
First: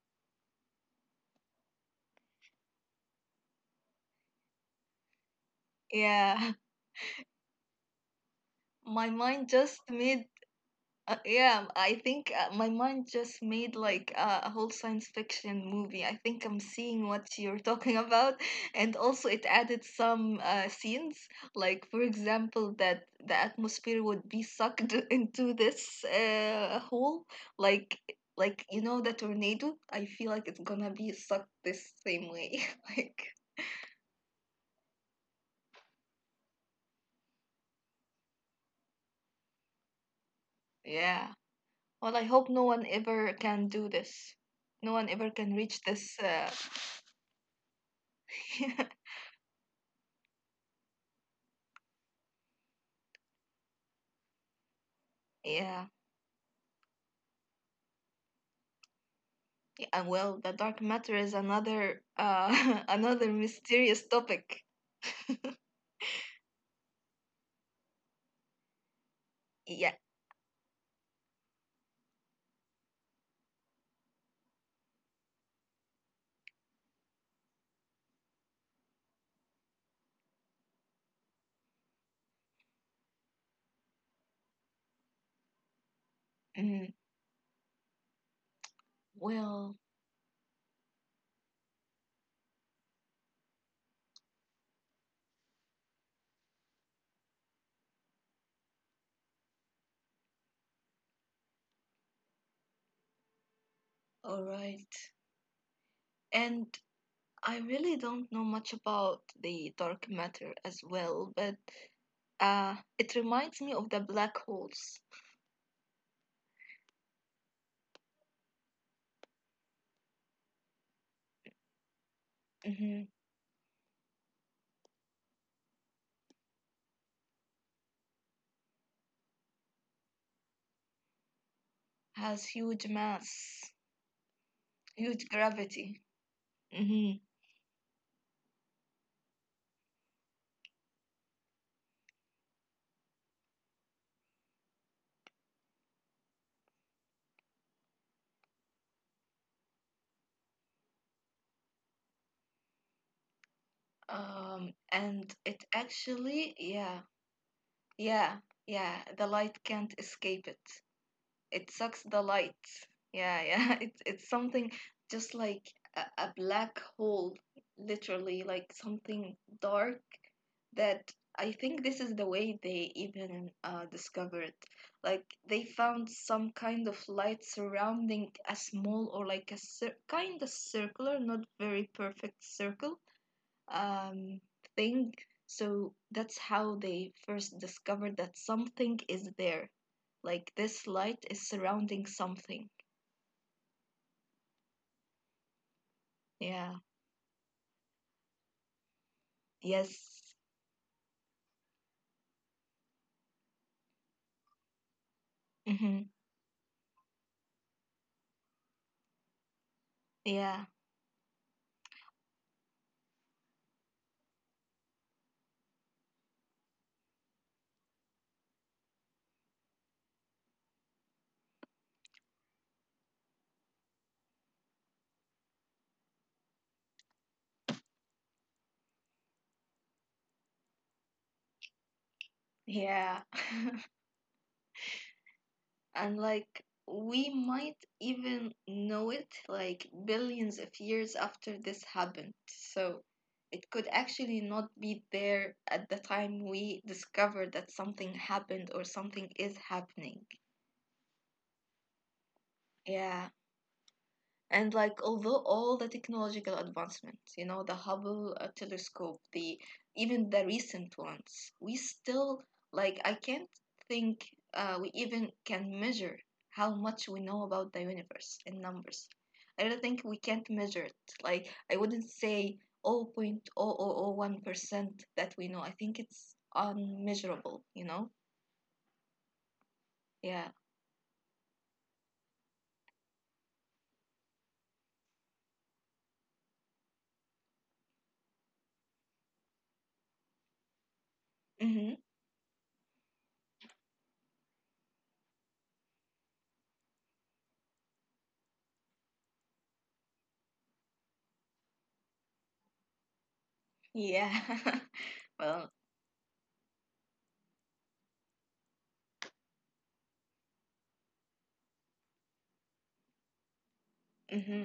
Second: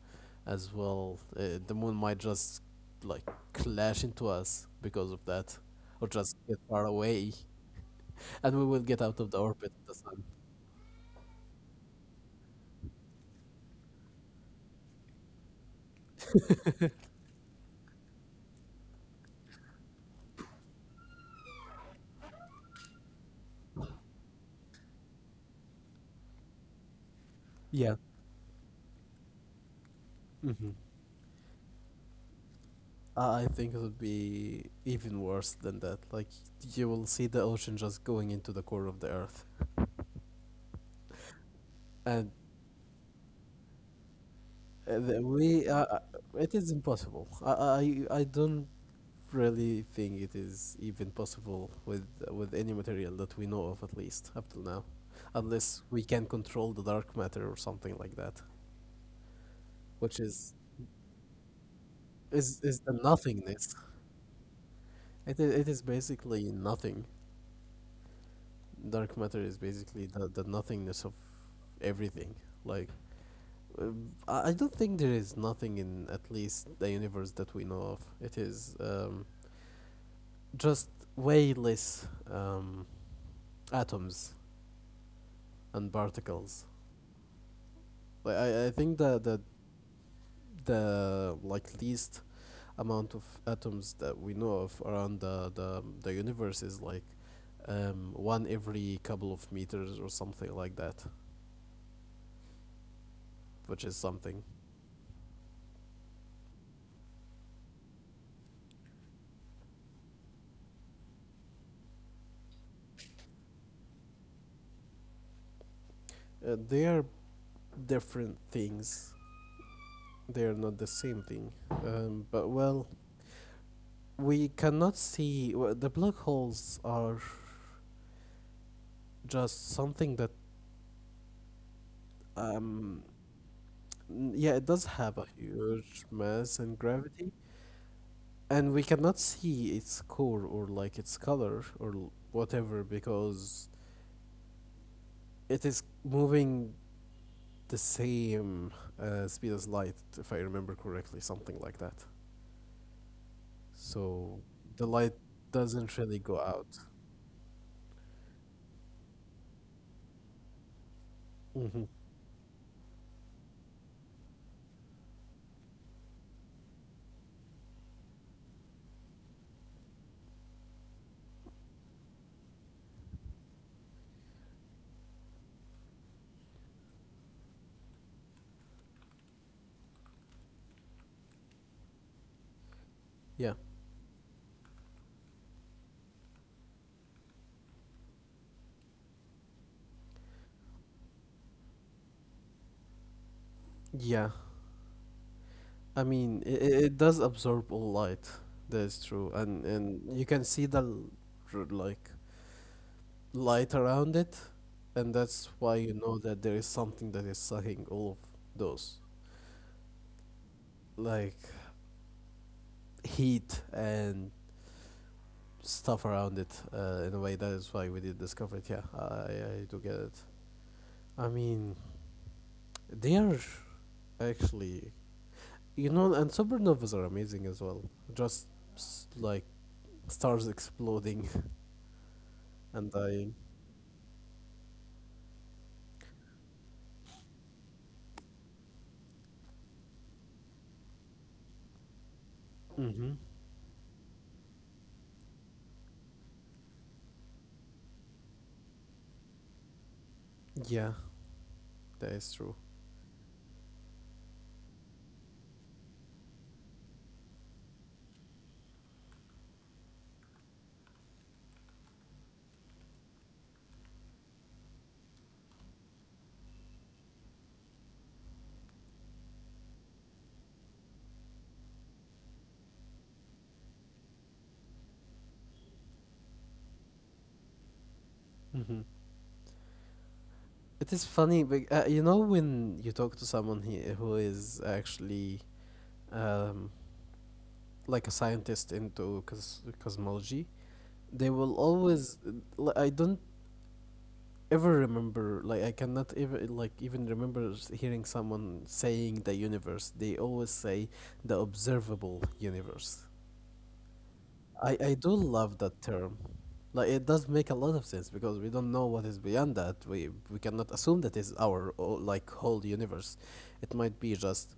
Speaker 1: as well, the moon might just like clash into us because of that, or just
Speaker 2: yeah.
Speaker 1: get far away, and we will
Speaker 2: (laughs)
Speaker 1: get
Speaker 2: my
Speaker 1: out of the
Speaker 2: mind
Speaker 1: orbit
Speaker 2: just
Speaker 1: of the sun.
Speaker 2: made yeah, I think my mind just made like a whole science fiction movie. I think I'm seeing what you're (laughs) talking about, and also it added some scenes, like, for example, that the atmosphere would be sucked (laughs) into this hole, like
Speaker 1: Yeah.
Speaker 2: like you know the tornado. I feel like it's
Speaker 1: hmm
Speaker 2: gonna be sucked this same way. (laughs) Like,
Speaker 1: I think it would be even worse than that. Like, you will see the ocean just going into the core of the Earth,
Speaker 2: yeah. Well, I
Speaker 1: and,
Speaker 2: hope no one ever can do this. No
Speaker 1: Uh,
Speaker 2: one
Speaker 1: the-
Speaker 2: ever can
Speaker 1: We, uh,
Speaker 2: reach
Speaker 1: uh,
Speaker 2: this.
Speaker 1: it is impossible. I don't really think it is even possible with any material that we know of, at least up till now,
Speaker 2: (laughs)
Speaker 1: unless
Speaker 2: Yeah.
Speaker 1: we can control the dark matter or something like that,
Speaker 2: And
Speaker 1: which
Speaker 2: well, the
Speaker 1: is
Speaker 2: dark matter is another
Speaker 1: is is
Speaker 2: (laughs)
Speaker 1: the
Speaker 2: another
Speaker 1: nothingness.
Speaker 2: mysterious topic.
Speaker 1: It is,
Speaker 2: (laughs)
Speaker 1: it is basically nothing. Dark matter is
Speaker 2: Yeah.
Speaker 1: basically the nothingness of everything. Like, I don't think there is nothing in at least the universe that we know of. It is, just way less, atoms and particles.
Speaker 2: Mm.
Speaker 1: Like, I think that the
Speaker 2: Well,
Speaker 1: the like least amount of atoms that we know of around the universe is like, one every couple of meters or something like that, which is
Speaker 2: all
Speaker 1: something.
Speaker 2: right. And I really don't know much about the dark matter as well, but it reminds me of the black holes.
Speaker 1: They are different things. They are not the same thing. But, well,
Speaker 2: Hmm.
Speaker 1: we cannot see. W The black holes are just something that,
Speaker 2: Has huge
Speaker 1: um
Speaker 2: mass,
Speaker 1: Mm, yeah, it does have
Speaker 2: huge
Speaker 1: a
Speaker 2: gravity.
Speaker 1: huge mass and
Speaker 2: Hmm.
Speaker 1: gravity, and we cannot see its core or like its color or whatever, because it is moving the same, speed as light, if I remember correctly, something like that. So the light
Speaker 2: And it
Speaker 1: doesn't really go
Speaker 2: actually,
Speaker 1: out.
Speaker 2: yeah, yeah, yeah, the light can't escape it. It
Speaker 1: Hmm.
Speaker 2: sucks the light. Yeah, yeah. (laughs) It's something, just like a black hole, literally like something dark, that I think this is the way they even discovered. Like, they found some kind of light surrounding a small, or like a kind of circular, not very perfect circle,
Speaker 1: Yeah,
Speaker 2: um, thing. So that's how they first discovered that something is there. Like, this light is surrounding something.
Speaker 1: yeah. I mean, it,
Speaker 2: Yeah.
Speaker 1: it does absorb all light. That is true, and you
Speaker 2: Yes.
Speaker 1: can see the, like, light around it, and that's why you
Speaker 2: Mm-hmm.
Speaker 1: know that there is something that is sucking all of those,
Speaker 2: Yeah.
Speaker 1: like heat and stuff around it. In a way, that is why we did discover it. Yeah, I do get it. I mean, they are actually, and supernovas are amazing as well. Just, like, stars exploding (laughs) and
Speaker 2: Yeah.
Speaker 1: dying.
Speaker 2: (laughs) And like, we might even know it like billions of years after this happened. So
Speaker 1: Hmm.
Speaker 2: it could actually not be there at the time we discovered that something happened or something is happening.
Speaker 1: Yeah, that is true.
Speaker 2: Yeah. And like, although all the technological advancements, you know, the Hubble telescope, the even the recent ones, we still, like, I can't think, we even can measure how much we know about the universe in numbers. I don't think we can't measure it. Like, I wouldn't say 0.0001% that we know. I think it's unmeasurable, you know?
Speaker 1: Hmm.
Speaker 2: Yeah.
Speaker 1: It is funny, but, you know, when you talk to someone, who is actually, um, like, a scientist into cosmology, they will
Speaker 2: Mm-hmm.
Speaker 1: always. I don't ever remember, like, I cannot ever, like, even remember hearing someone saying the universe. They always say the observable universe.
Speaker 2: Yeah.
Speaker 1: I
Speaker 2: (laughs)
Speaker 1: do love
Speaker 2: Well,
Speaker 1: that term. Like, it does make a lot of sense because we don't know what is beyond that. We cannot assume that is our, like, whole universe. It might be
Speaker 2: mm-hmm.
Speaker 1: just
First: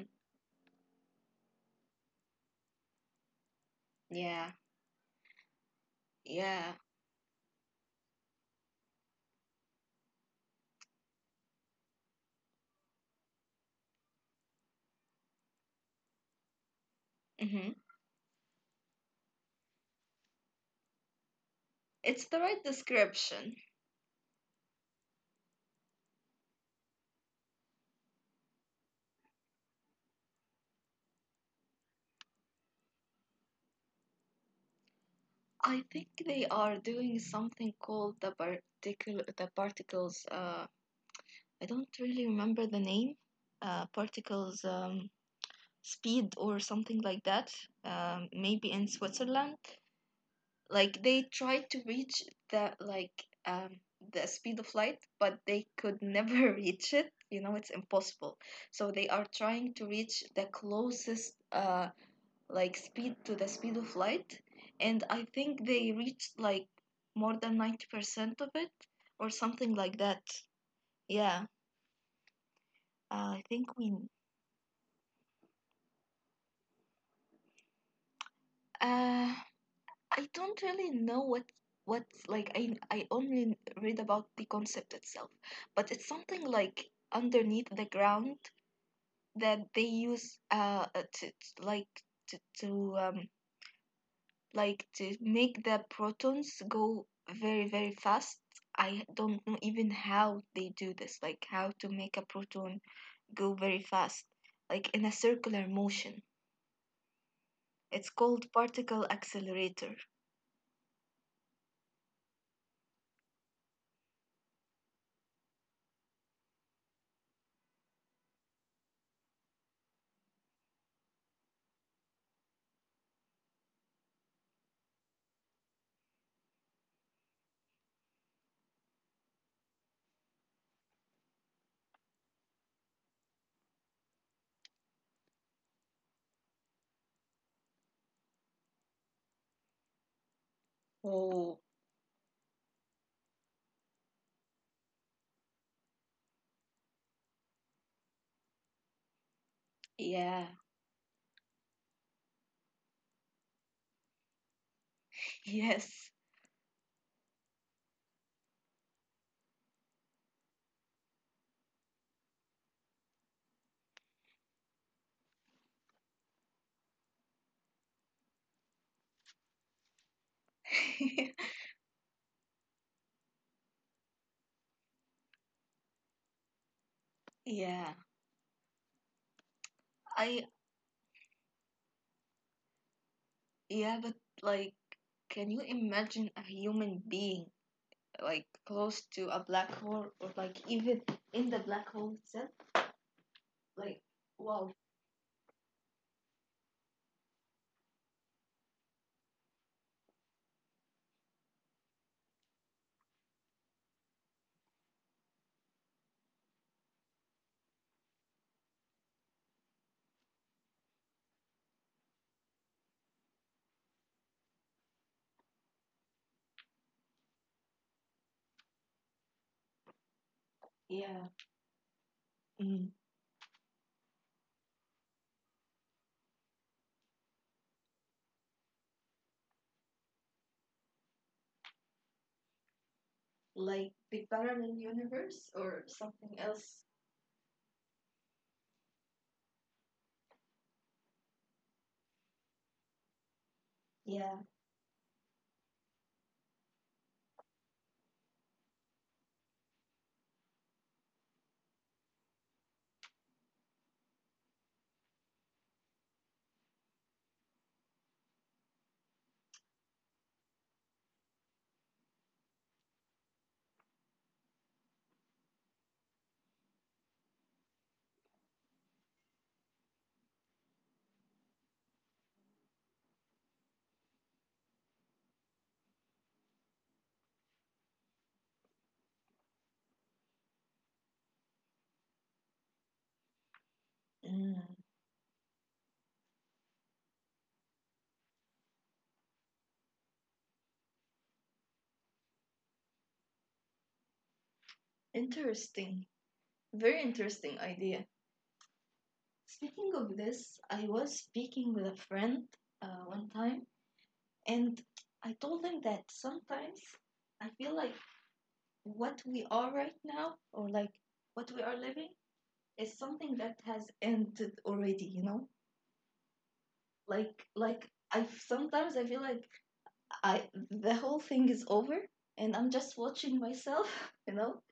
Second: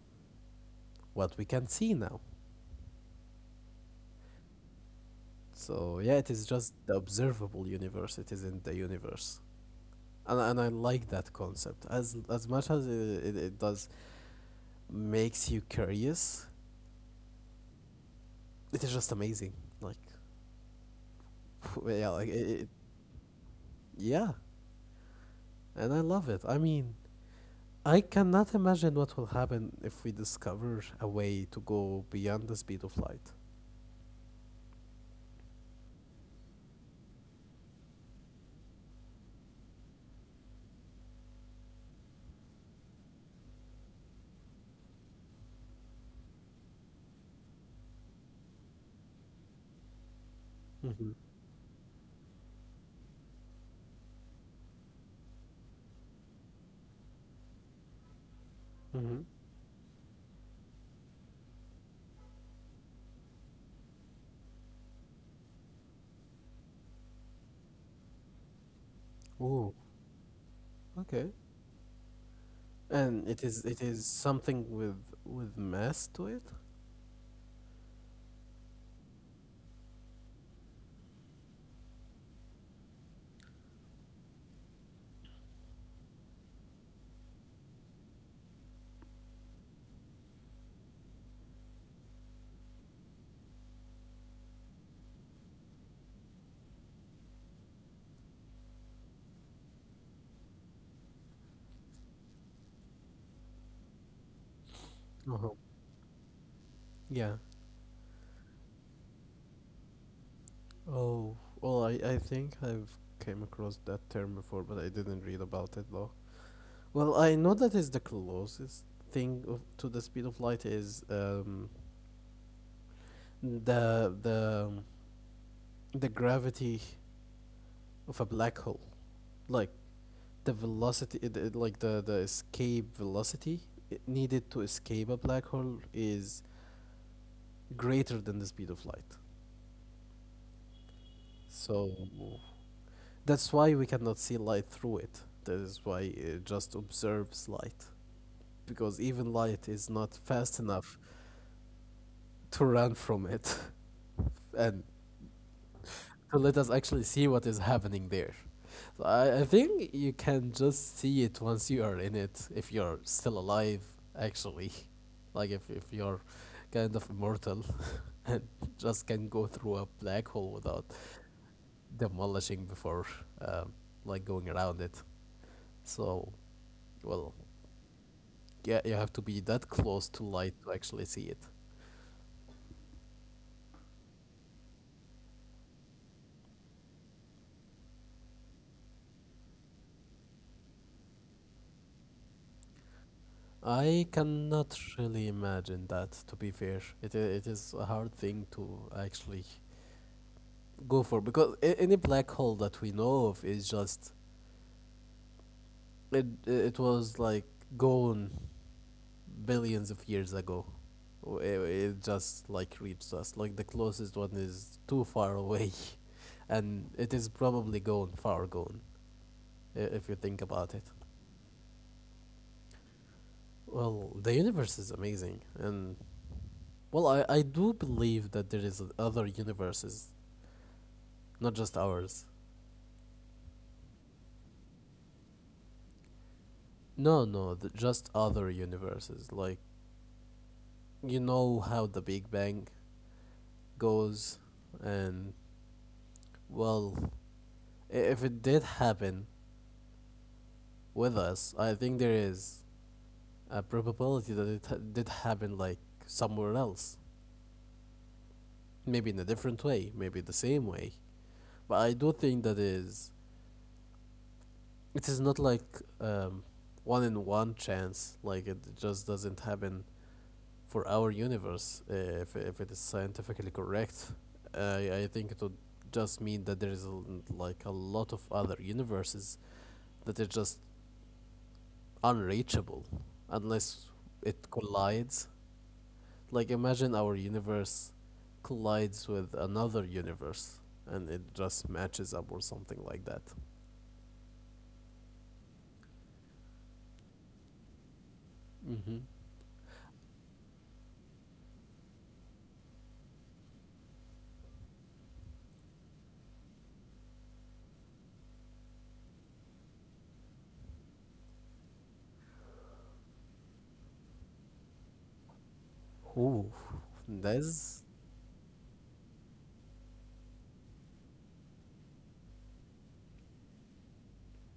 Speaker 1: what we can see now.
Speaker 2: Yeah.
Speaker 1: So yeah, it is
Speaker 2: Yeah.
Speaker 1: just the observable universe. It isn't the universe. And I like that concept, as much as it does makes you curious.
Speaker 2: Mm-hmm.
Speaker 1: It is just amazing. Like (laughs) yeah,
Speaker 2: It's the right description.
Speaker 1: yeah, and I love it. I mean. I cannot imagine what will happen if we discover a way to go beyond the speed of light.
Speaker 2: I think they are doing something called the particles, I don't really remember the name. Particles speed, or something like that. Maybe in Switzerland. Like,
Speaker 1: Mm-hmm.
Speaker 2: they tried to reach the like um the speed of light, but they could never (laughs) reach it. You know, it's impossible. So they
Speaker 1: Mm-hmm.
Speaker 2: are trying to reach the closest like speed to the speed of light, and I think they reached like more than 90% of it or something
Speaker 1: Oh.
Speaker 2: like that.
Speaker 1: Okay.
Speaker 2: Yeah.
Speaker 1: And
Speaker 2: I
Speaker 1: it is
Speaker 2: think
Speaker 1: it
Speaker 2: we
Speaker 1: is something with mass to it?
Speaker 2: uh I don't really know what, like I only read about the concept itself, but it's something like underneath the ground that they use like to like to make the protons go very very fast. I don't know even how they do this, like how to make a proton go very fast, like in a
Speaker 1: Uh-huh.
Speaker 2: circular motion.
Speaker 1: Yeah.
Speaker 2: It's called particle accelerator.
Speaker 1: Oh, well, I think I've came across that term before, but I didn't read about it though. Well, I know that is the closest thing of, to the speed of light is, the the the gravity of a black hole. Like the velocity, like the escape velocity it needed to escape a black hole is greater than the speed of light,
Speaker 2: Oh,
Speaker 1: so that's why we cannot see light through it. That is why it just observes light, because even light is not
Speaker 2: yeah,
Speaker 1: fast enough to run from it, (laughs) and
Speaker 2: yes.
Speaker 1: to let us actually see what is happening there. So I think you can just see it once you are in it, if you're still alive, actually. (laughs) Like if you're kind of immortal (laughs) and just can go through a black hole without
Speaker 2: (laughs)
Speaker 1: demolishing before, um, like going around it. So, well,
Speaker 2: Yeah.
Speaker 1: yeah, you have to be that close to
Speaker 2: I
Speaker 1: light to actually see it.
Speaker 2: Yeah, but like, can you imagine a human being like close to a black hole, or like even in the black hole itself? Like,
Speaker 1: I
Speaker 2: wow.
Speaker 1: cannot really imagine that, to be fair. It is a hard thing to actually go for, because any black hole that we know of is just, it was like gone billions of years ago. It just like reached us. Like the closest one is too far away, (laughs) and it is probably gone, far gone, if you think about it.
Speaker 2: Yeah. Mm.
Speaker 1: Well, the universe is amazing, and, well, I do believe that there is other universes, not just ours.
Speaker 2: Like the parallel universe or something else.
Speaker 1: No, no, just other universes. Like, you know how the Big Bang
Speaker 2: Yeah.
Speaker 1: goes, and, well, if it did happen with us, I think there is a probability that it did happen, like, somewhere else. Maybe in a different way, maybe the same way. But I do think that is. It is not like, um, one in one chance, like, it just doesn't happen for our universe, if it is scientifically correct, I think it would just mean that there is like a lot of other universes that are just unreachable, unless it
Speaker 2: Mm.
Speaker 1: collides. Like imagine our universe collides with another universe and it just matches up or something like that.
Speaker 2: Interesting. Very interesting idea.
Speaker 1: Mm-hmm.
Speaker 2: Speaking of this, I was speaking with a friend one time, and I told him that sometimes I feel like what we are right now, or like what we are living, is something that has ended already. You know,
Speaker 1: Ooh,
Speaker 2: like
Speaker 1: that's
Speaker 2: I sometimes I feel like I the whole thing is over, and I'm just watching myself. (laughs) You know,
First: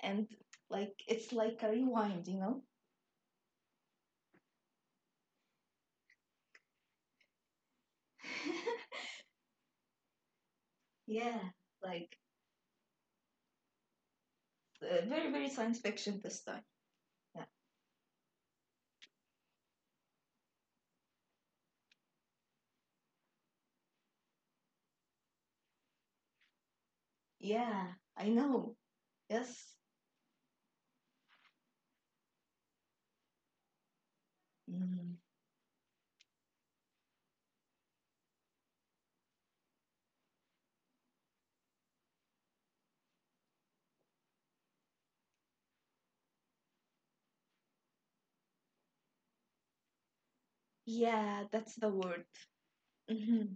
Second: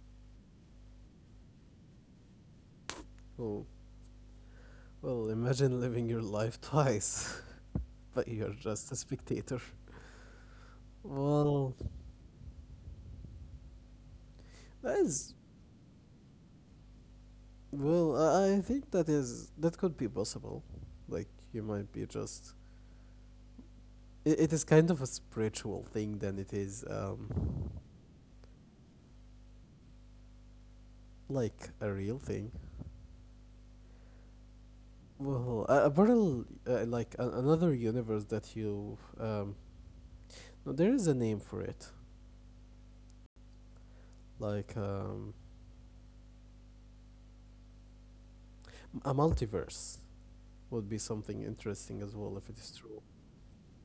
Speaker 2: and like it's like a rewind, you know.
Speaker 1: oh, well. Imagine living your life twice, (laughs) but you're just a
Speaker 2: (laughs)
Speaker 1: spectator.
Speaker 2: Yeah,
Speaker 1: Well,
Speaker 2: like,
Speaker 1: That
Speaker 2: very
Speaker 1: is
Speaker 2: very science fiction this time. Yeah,
Speaker 1: well. I think that could be possible. Like you might be just. It is kind of a spiritual thing than it is,
Speaker 2: yeah, I know. Yes.
Speaker 1: like a real thing.
Speaker 2: Mm.
Speaker 1: Well, a, parallel, like another universe that you no, there is a name for it. Like, a multiverse would be something
Speaker 2: Yeah,
Speaker 1: interesting
Speaker 2: that's
Speaker 1: as
Speaker 2: the
Speaker 1: well if
Speaker 2: word.
Speaker 1: it is true.
Speaker 2: Hmm.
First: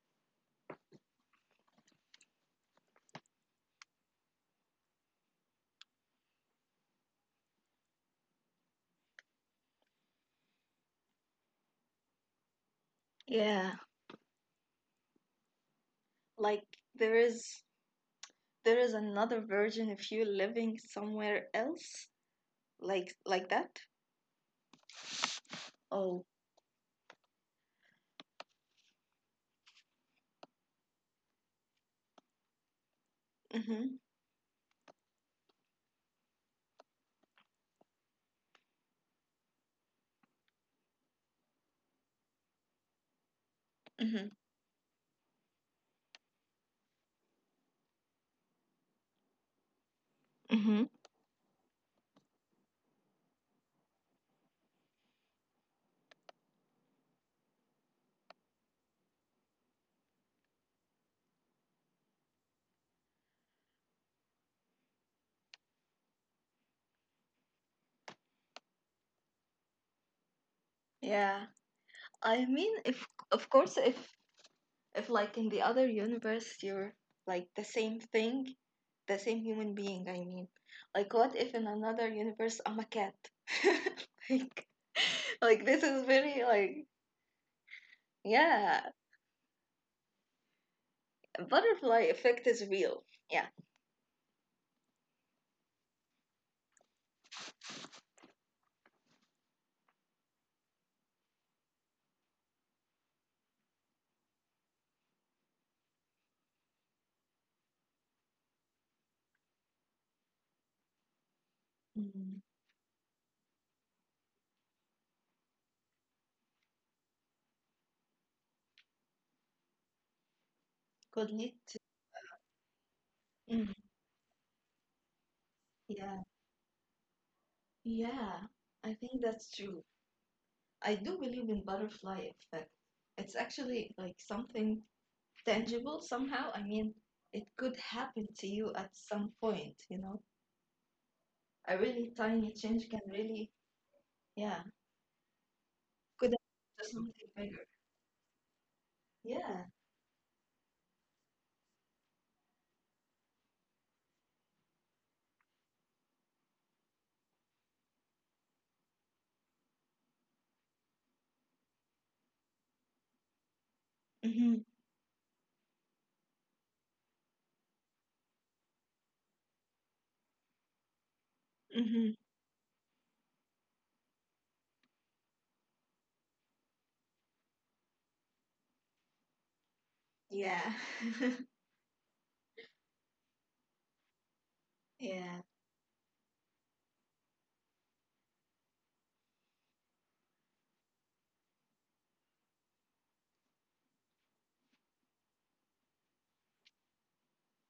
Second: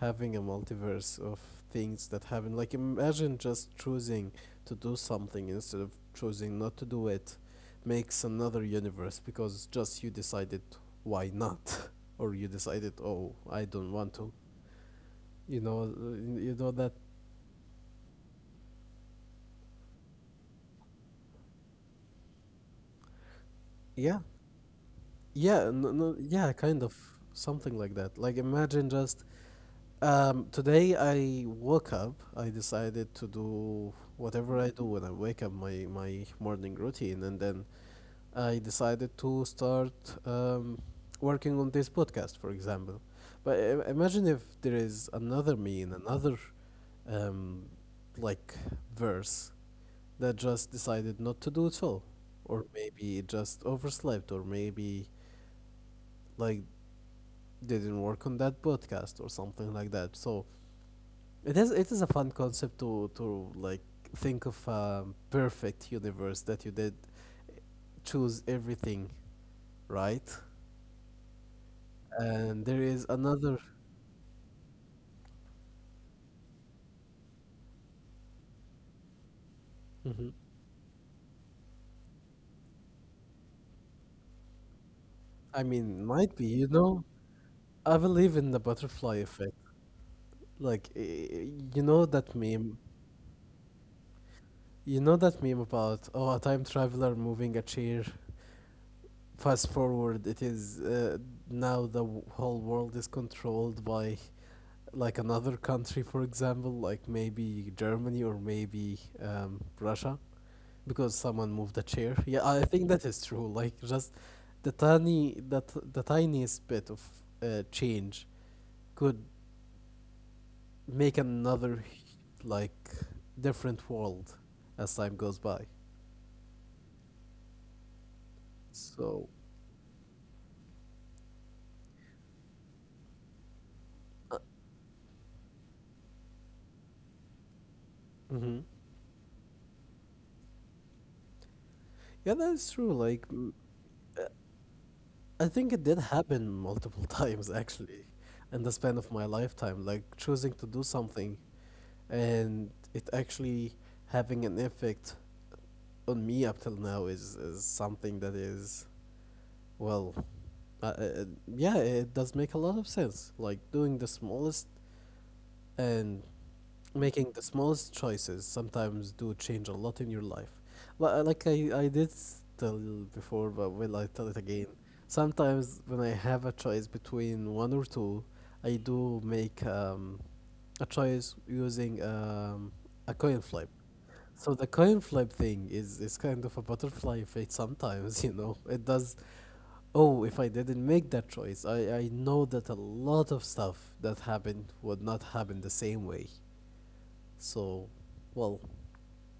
Speaker 1: Having a multiverse of things that happen. Like imagine just choosing to do something instead of choosing not to do it makes another universe, because just you decided why not, (laughs) or you decided, oh, I
Speaker 2: Yeah,
Speaker 1: don't want to. You know
Speaker 2: like
Speaker 1: that
Speaker 2: there is there is another version of you living somewhere else, like that.
Speaker 1: yeah. Yeah, no, no, yeah,
Speaker 2: Oh.
Speaker 1: kind of something like that. Like imagine just, today I woke up. I decided to do
Speaker 2: Mm-hmm.
Speaker 1: whatever I do when I wake up, my morning routine, and then I decided to start, um, working on this podcast, for example. But imagine if there
Speaker 2: Mm-hmm.
Speaker 1: is another me in another, um, like, verse that just decided not
Speaker 2: Mm-hmm.
Speaker 1: to do it all, or maybe it just overslept, or maybe like they didn't work on that podcast or something like that. So it is a fun concept to like think of a perfect universe that you did choose everything right.
Speaker 2: Yeah,
Speaker 1: And there is
Speaker 2: I mean,
Speaker 1: another.
Speaker 2: if of course, if like in the other universe you're like the same thing, the same
Speaker 1: Mhm.
Speaker 2: human being, I mean. Like, what if in another universe I'm a cat? (laughs) Like,
Speaker 1: I mean, might be,
Speaker 2: this
Speaker 1: you
Speaker 2: is
Speaker 1: know.
Speaker 2: very, like,
Speaker 1: I believe in the butterfly effect.
Speaker 2: yeah.
Speaker 1: Like, you know that
Speaker 2: Butterfly
Speaker 1: meme?
Speaker 2: effect is real. Yeah.
Speaker 1: You know that meme about, oh, a time traveler moving a chair. Fast forward, it is, now the whole world is controlled by, like, another country, for example, like maybe Germany or maybe, Russia, because someone moved a chair. (laughs) Yeah, I think that
Speaker 2: Mm,
Speaker 1: is true. Like just the tiny that the tiniest bit of, change could make another,
Speaker 2: could lead to.
Speaker 1: like, different world
Speaker 2: Mhm.
Speaker 1: as time goes by.
Speaker 2: Yeah, yeah,
Speaker 1: So,
Speaker 2: I think that's true. I do believe in butterfly effect. It's
Speaker 1: uh,
Speaker 2: actually like something tangible somehow, I mean, it could
Speaker 1: mhm.
Speaker 2: happen to you at some point, you know.
Speaker 1: Yeah, that
Speaker 2: A
Speaker 1: is true.
Speaker 2: really
Speaker 1: Like,
Speaker 2: tiny change can
Speaker 1: uh,
Speaker 2: really,
Speaker 1: I
Speaker 2: yeah,
Speaker 1: think it did happen multiple (laughs)
Speaker 2: could have
Speaker 1: times
Speaker 2: just
Speaker 1: actually
Speaker 2: something bigger.
Speaker 1: in the span of my lifetime. Like choosing
Speaker 2: Yeah.
Speaker 1: to do something and it actually having an effect on me up till now is something that is, well, uh, uh, yeah, it does make a lot of sense, like doing the smallest
Speaker 2: Mm-hmm.
Speaker 1: and making the smallest choices sometimes do change a lot in your life. Like I did tell you
Speaker 2: Mm-hmm.
Speaker 1: before, but will I tell it again. Sometimes when I have a choice between one or two, I do make, a choice using,
Speaker 2: Yeah. (laughs)
Speaker 1: a coin flip. So the coin flip thing is kind of a
Speaker 2: yeah.
Speaker 1: butterfly effect sometimes, (laughs) . It does. Oh, if I didn't make that choice, I know that a lot of stuff that happened would not happen the same way. So, well,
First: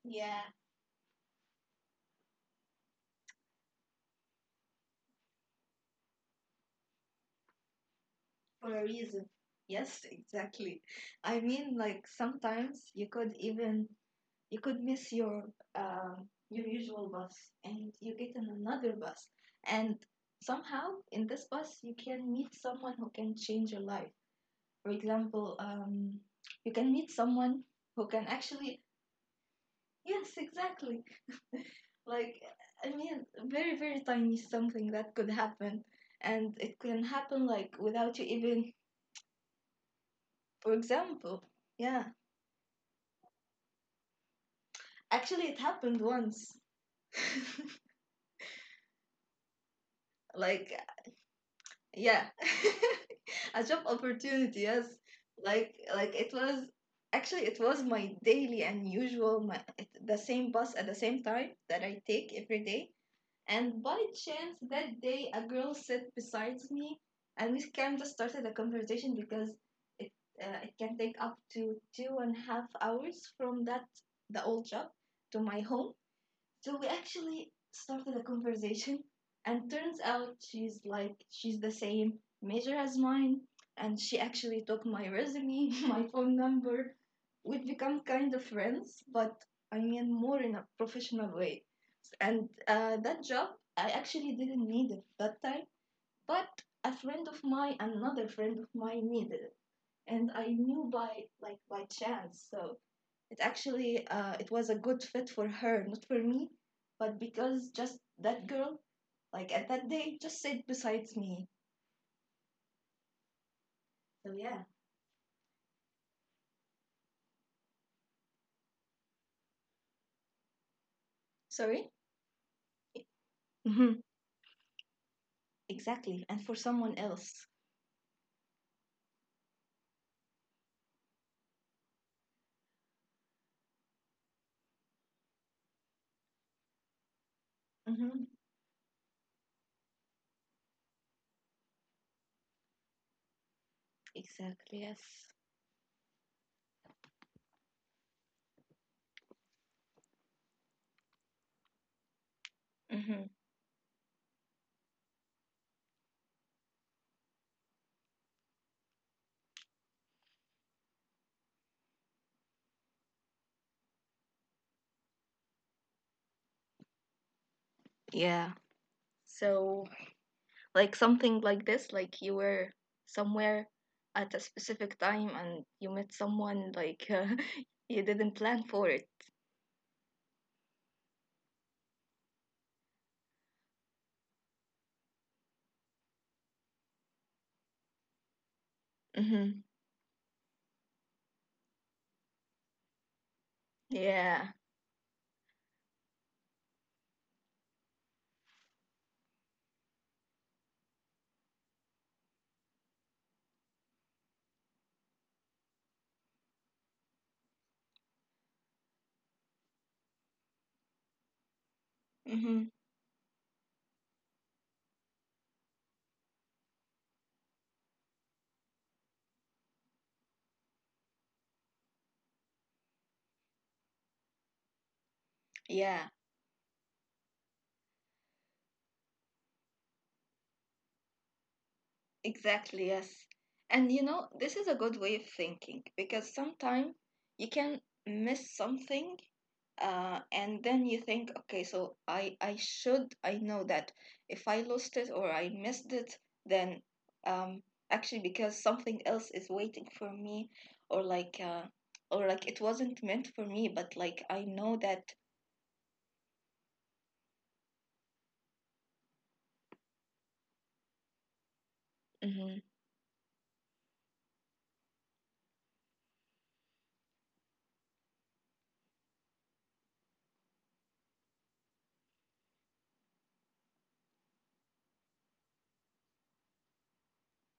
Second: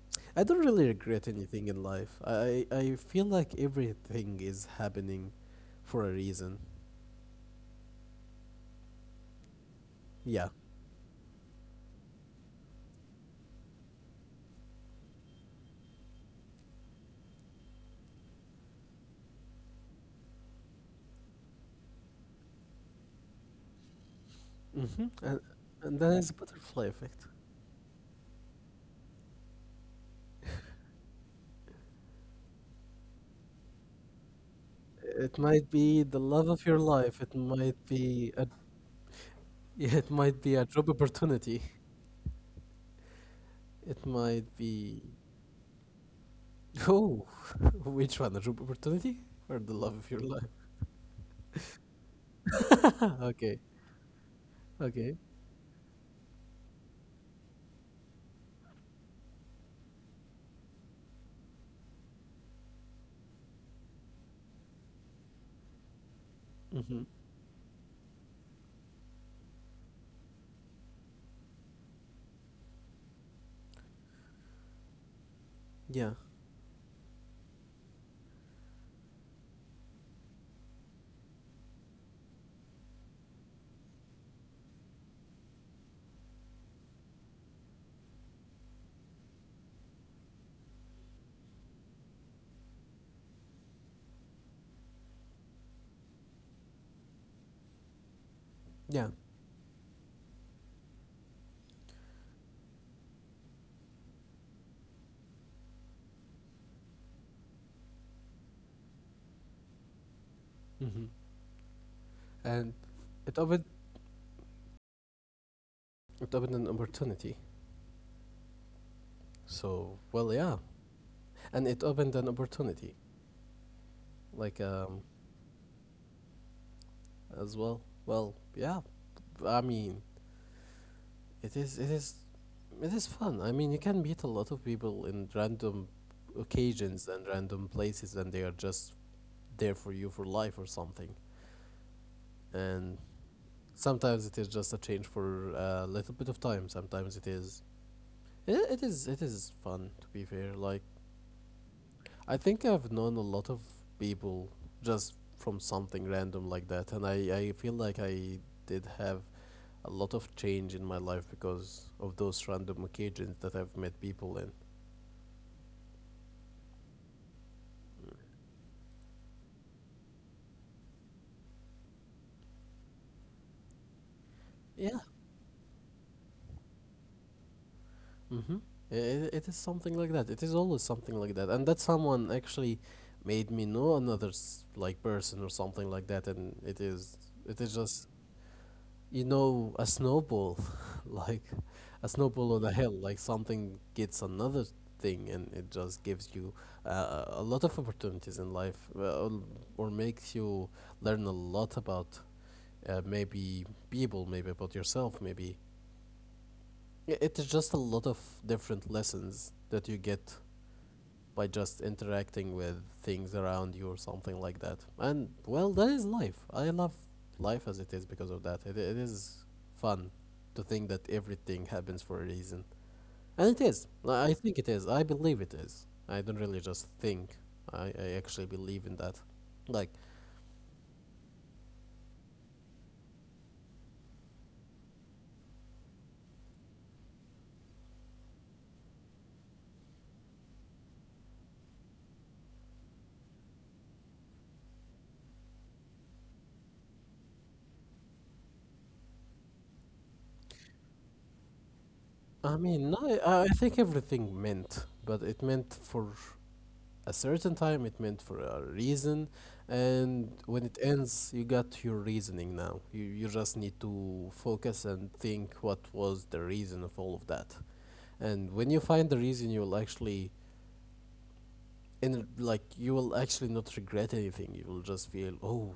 Speaker 2: Yeah.
Speaker 1: I don't really regret anything in life. I feel like everything is happening for a reason.
Speaker 2: For a reason. Yes,
Speaker 1: Yeah.
Speaker 2: exactly. I mean, like sometimes you could even, you could miss your usual bus, and you get in another bus, and somehow in this bus you can meet someone who can change your life. For
Speaker 1: Mm-hmm. And,
Speaker 2: example,
Speaker 1: and that is a butterfly
Speaker 2: you can
Speaker 1: effect.
Speaker 2: meet someone who can actually. Yes, exactly. (laughs) Like, I mean, very, very tiny something that could happen.
Speaker 1: It might be
Speaker 2: And
Speaker 1: the
Speaker 2: it
Speaker 1: love
Speaker 2: can
Speaker 1: of your
Speaker 2: happen,
Speaker 1: life.
Speaker 2: like,
Speaker 1: It
Speaker 2: without you
Speaker 1: might
Speaker 2: even,
Speaker 1: be (laughs) it
Speaker 2: for
Speaker 1: might be a job
Speaker 2: example, yeah.
Speaker 1: opportunity. It might
Speaker 2: Actually,
Speaker 1: be.
Speaker 2: it happened once. (laughs)
Speaker 1: Oh, (laughs) which one? The job opportunity or the love of
Speaker 2: Like,
Speaker 1: your life?
Speaker 2: yeah.
Speaker 1: (laughs)
Speaker 2: (laughs) A job
Speaker 1: Okay,
Speaker 2: opportunity, yes. Like,
Speaker 1: okay.
Speaker 2: like it was, actually, it was my daily and usual, the same bus at the same time that I take every day. And by chance, that day, a girl sat beside me, and we
Speaker 1: Hmm.
Speaker 2: kind of started a conversation, because it it can take up to 2.5 hours from that the old job to my home. So we
Speaker 1: Yeah,
Speaker 2: actually started a conversation, and turns out, she's like she's the same major as mine, and she actually took my resume, (laughs) my phone number. We've become kind of friends, but I mean more in a professional way, and that job, I actually didn't need it that time, but a friend of mine, another friend of mine, needed it, and
Speaker 1: yeah.
Speaker 2: I knew by like by chance. So it actually, it was a good fit for her, not for me, but because just that girl, like at that day, just sit besides me.
Speaker 1: Hmm. And
Speaker 2: So yeah.
Speaker 1: it opened it opened an opportunity. So, well, yeah.
Speaker 2: Sorry.
Speaker 1: And it opened an
Speaker 2: Mm-hmm.
Speaker 1: opportunity, like,
Speaker 2: Exactly, and for someone else.
Speaker 1: as well. Well, yeah. I mean, it is it is it is fun. I mean, you can meet a lot of people in random
Speaker 2: Mm-hmm.
Speaker 1: occasions and random places, and they are just there for you for life or something. And
Speaker 2: Exactly. Yes.
Speaker 1: sometimes it is just a change for a little bit of time. Sometimes it is. It is. It is fun, to be fair. Like
Speaker 2: Mm-hmm.
Speaker 1: I think I've known a lot of people just from something random like that, and I feel like I did have a lot of change in my life because of those random occasions that I've met people in.
Speaker 2: Yeah. So, like, something like this, like you were somewhere at a specific time and you met
Speaker 1: Yeah.
Speaker 2: someone, like, (laughs) you didn't plan for it.
Speaker 1: Mm-hmm. It is something like that. It is always something like that, and that someone actually made me know another, like, person or something like that, and it is
Speaker 2: Mm-hmm.
Speaker 1: just, a snowball, (laughs) like a snowball on a
Speaker 2: Yeah.
Speaker 1: hill. Like something gets another thing, and it just gives you, a lot of opportunities in life, or makes you learn a lot about, maybe people, maybe about yourself, maybe, yeah. It is just a lot of different lessons that you get
Speaker 2: Hmm.
Speaker 1: by just interacting with things around you or something like that. And well, that is life. I love life as it is because of that. It is fun to think that everything happens for a reason. And it is.
Speaker 2: Yeah.
Speaker 1: I think it is. I believe it is. I don't really just think. I actually believe in that. Like,
Speaker 2: Exactly, yes. And you know, this is a good way of thinking, because sometimes you can miss something, and then you think, okay, so I should, I know that if I lost it or I missed it, then, um, actually because something else is waiting for me, or like, uh, or like it wasn't meant for me, but like I
Speaker 1: I
Speaker 2: know
Speaker 1: mean, I,
Speaker 2: that.
Speaker 1: I think everything meant, but it meant for a certain time, it meant for a reason, and when
Speaker 2: Hmm.
Speaker 1: it ends, you got your reasoning now. You just need to focus and think what was the reason of all of that. And when you find the reason, you'll actually, and like, you will actually not regret anything. You will just feel, oh,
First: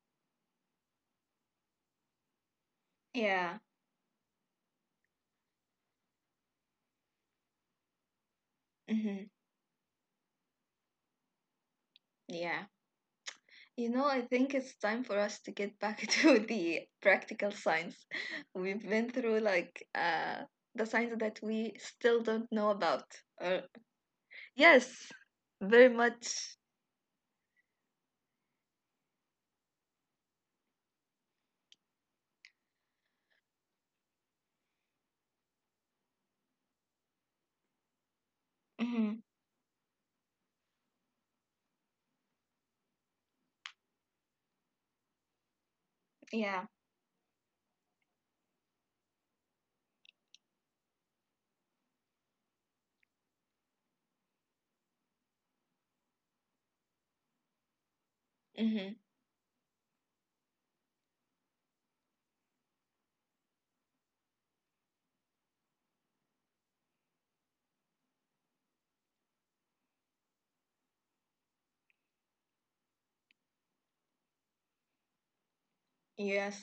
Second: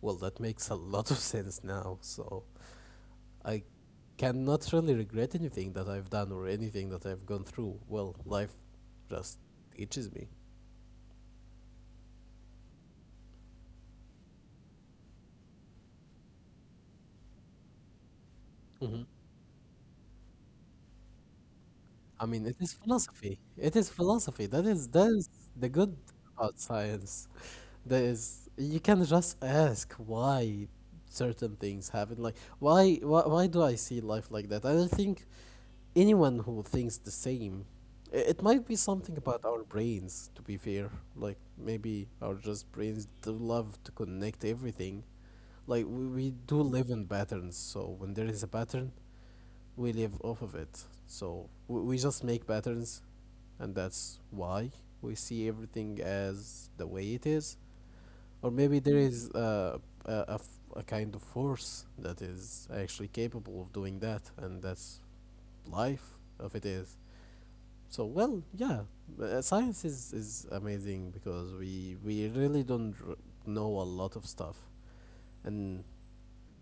Speaker 1: well, that makes a lot of (laughs) sense now. So
Speaker 2: Yeah,
Speaker 1: I cannot really regret anything that I've done or anything that I've gone through. Well, life
Speaker 2: mm-hmm,
Speaker 1: just itches me.
Speaker 2: yeah. You know, I think it's time for us to get back (laughs) to the practical science. We've
Speaker 1: Hmm.
Speaker 2: been through like the science that we still
Speaker 1: I mean,
Speaker 2: don't
Speaker 1: it
Speaker 2: know
Speaker 1: is
Speaker 2: about.
Speaker 1: philosophy.
Speaker 2: Uh,
Speaker 1: It is philosophy. That is that
Speaker 2: yes,
Speaker 1: is the
Speaker 2: very
Speaker 1: good
Speaker 2: much.
Speaker 1: about science. That is, you can just ask why certain things happen. Like, why do I see life like that? I don't think anyone who thinks the same. It might be something
Speaker 2: Hmm.
Speaker 1: about our brains, to be fair. Like maybe our just brains do love to connect everything. Like we do
Speaker 2: Yeah.
Speaker 1: live in patterns, so when there is a pattern we live off of it. So we just make patterns, and that's why we see everything as the way it is. Or maybe
Speaker 2: Hmm.
Speaker 1: there is, a kind of force that is actually capable of doing that, and that's life, if it is. So, well, yeah, science is amazing, because we really don't know a lot of stuff, and
Speaker 2: Yes.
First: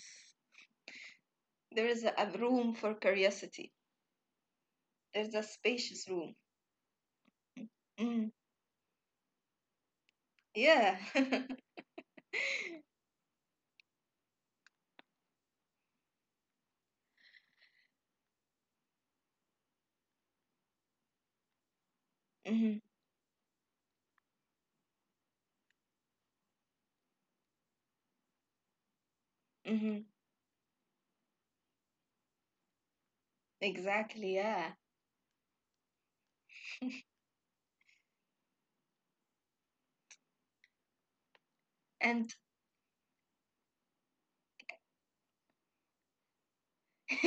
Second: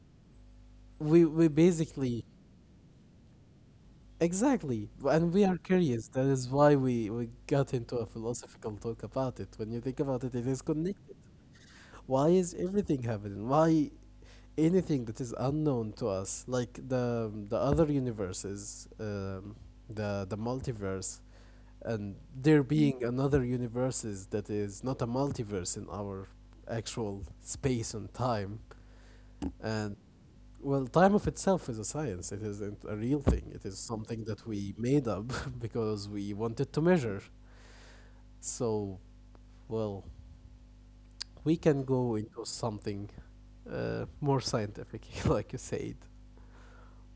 Speaker 1: we
Speaker 2: There is a
Speaker 1: basically...
Speaker 2: a room for curiosity.
Speaker 1: Exactly.
Speaker 2: There's
Speaker 1: And
Speaker 2: a
Speaker 1: we are
Speaker 2: spacious
Speaker 1: curious. That
Speaker 2: room.
Speaker 1: is why we got into a
Speaker 2: Mm.
Speaker 1: philosophical talk about it. When you think about it, it is
Speaker 2: Yeah.
Speaker 1: connected.
Speaker 2: (laughs)
Speaker 1: Why is everything happening? Why anything that is unknown to us, like the other universes, the multiverse, and there
Speaker 2: hmm
Speaker 1: being another universes that is not a multiverse in our actual space and time, and
Speaker 2: hmm
Speaker 1: well, time of itself is a science. It isn't a real thing. It is something
Speaker 2: Exactly.
Speaker 1: that
Speaker 2: Yeah.
Speaker 1: we made up (laughs) because we wanted to measure. So, well, we can go
Speaker 2: And
Speaker 1: into something more scientific, (laughs) like you said.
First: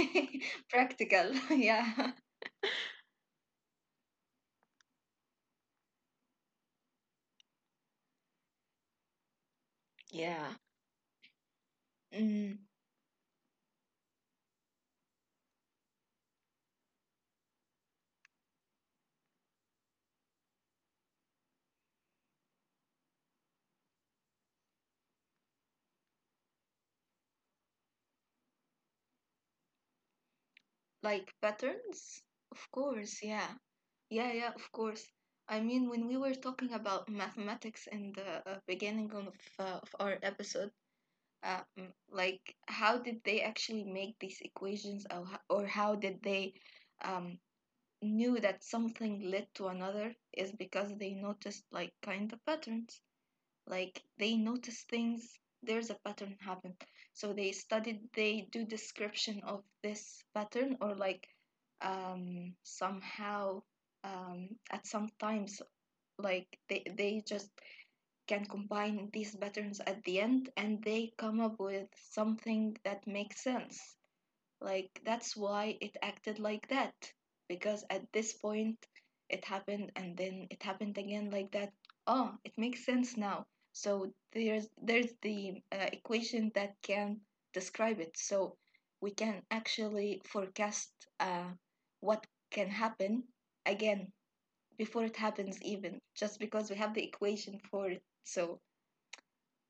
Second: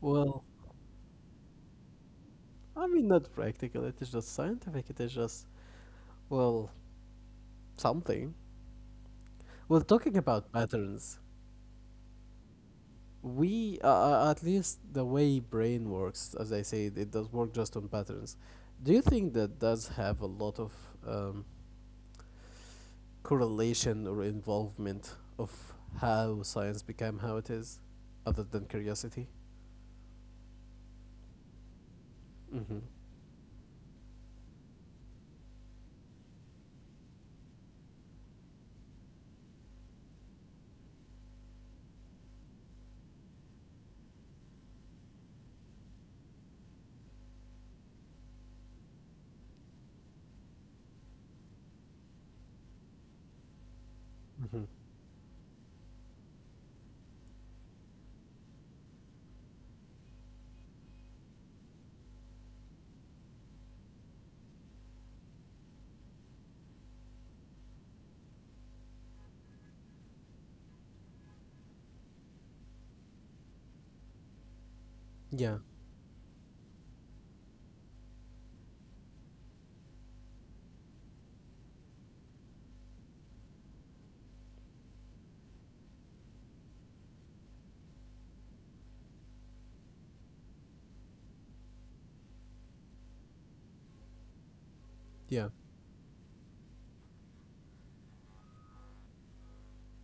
Speaker 1: Well,
Speaker 2: practical. (laughs) Yeah.
Speaker 1: I mean, not practical. It is just scientific. It is just, well, something. Well, talking about
Speaker 2: Yeah.
Speaker 1: patterns,
Speaker 2: Mm.
Speaker 1: at least the way brain works, as I said, it does work just on patterns. Do you think that does have a lot of um, correlation or involvement of how science became how it is, other than curiosity?
Speaker 2: Like patterns? Of
Speaker 1: Mm-hmm.
Speaker 2: course, yeah. Yeah, yeah, of course. I mean, when we were talking about mathematics in the beginning of our episode, like how did they actually make these equations or how did they um, knew that something led to another is because they noticed like kind of patterns, like
Speaker 1: Mm-hmm.
Speaker 2: they notice things, there's a pattern happen. So they studied, they do description of this pattern, or like, somehow, at some times, like they just can combine these patterns at the end and they come up with something that makes sense, like,
Speaker 1: Yeah,
Speaker 2: that's why it acted like that. Because at this point, it happened and then it happened again like that. Oh, it makes sense now. So there's the equation that can describe it. So we can actually forecast uh, what can happen again before
Speaker 1: yeah,
Speaker 2: it happens even, just because we have the equation for it. So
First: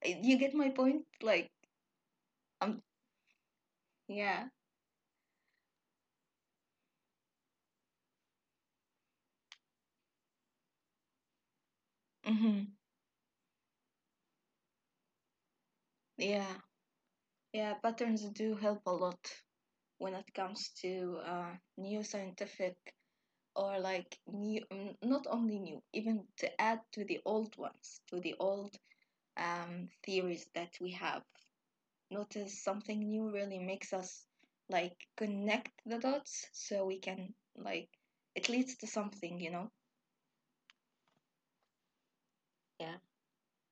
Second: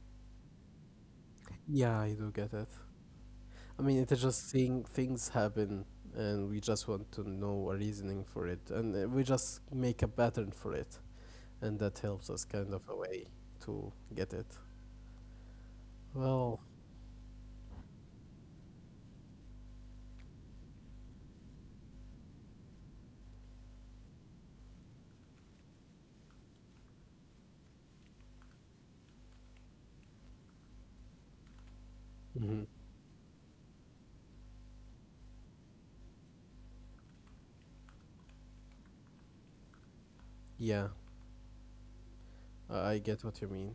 Speaker 2: you get my point, like
Speaker 1: yeah, I do get it.
Speaker 2: um
Speaker 1: I mean, it's
Speaker 2: yeah.
Speaker 1: just seeing things happen, and we just want to know a reasoning for it, and we just make a pattern for it, and that helps us kind of
Speaker 2: Hmm.
Speaker 1: a way to get it. Well,
Speaker 2: Yeah. Yeah, patterns do help a lot when it comes to new scientific, or like new, not only new, even to add to the old ones, to the old theories that we have.
Speaker 1: mhm,
Speaker 2: Notice something new really makes us like connect the dots, so we can like, it leads to something,
Speaker 1: yeah, I
Speaker 2: Yeah.
Speaker 1: get what you mean.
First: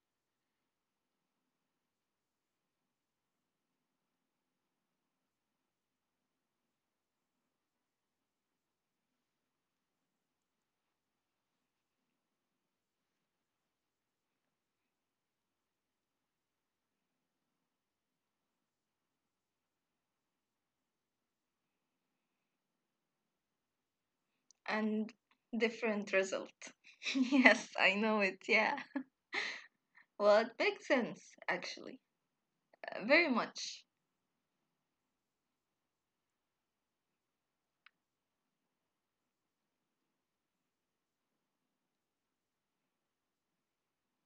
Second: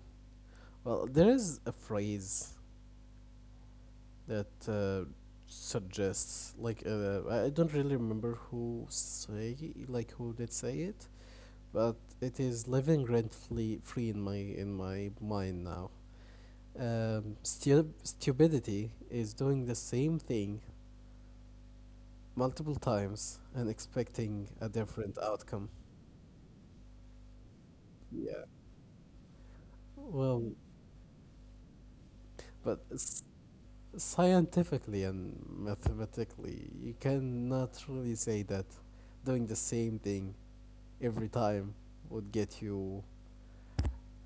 Speaker 1: Well, there is a phrase that suggests like I don't really remember who did say it, but it is living rent free in my mind now. Stupidity is doing the same thing multiple times and expecting a
Speaker 2: And
Speaker 1: different outcome.
Speaker 2: different result. (laughs) Yes, I know it.
Speaker 1: Yeah.
Speaker 2: Yeah. Well,
Speaker 1: Well,
Speaker 2: it makes sense actually,
Speaker 1: but
Speaker 2: very much.
Speaker 1: scientifically and mathematically, you cannot really say that doing the same thing every time would get you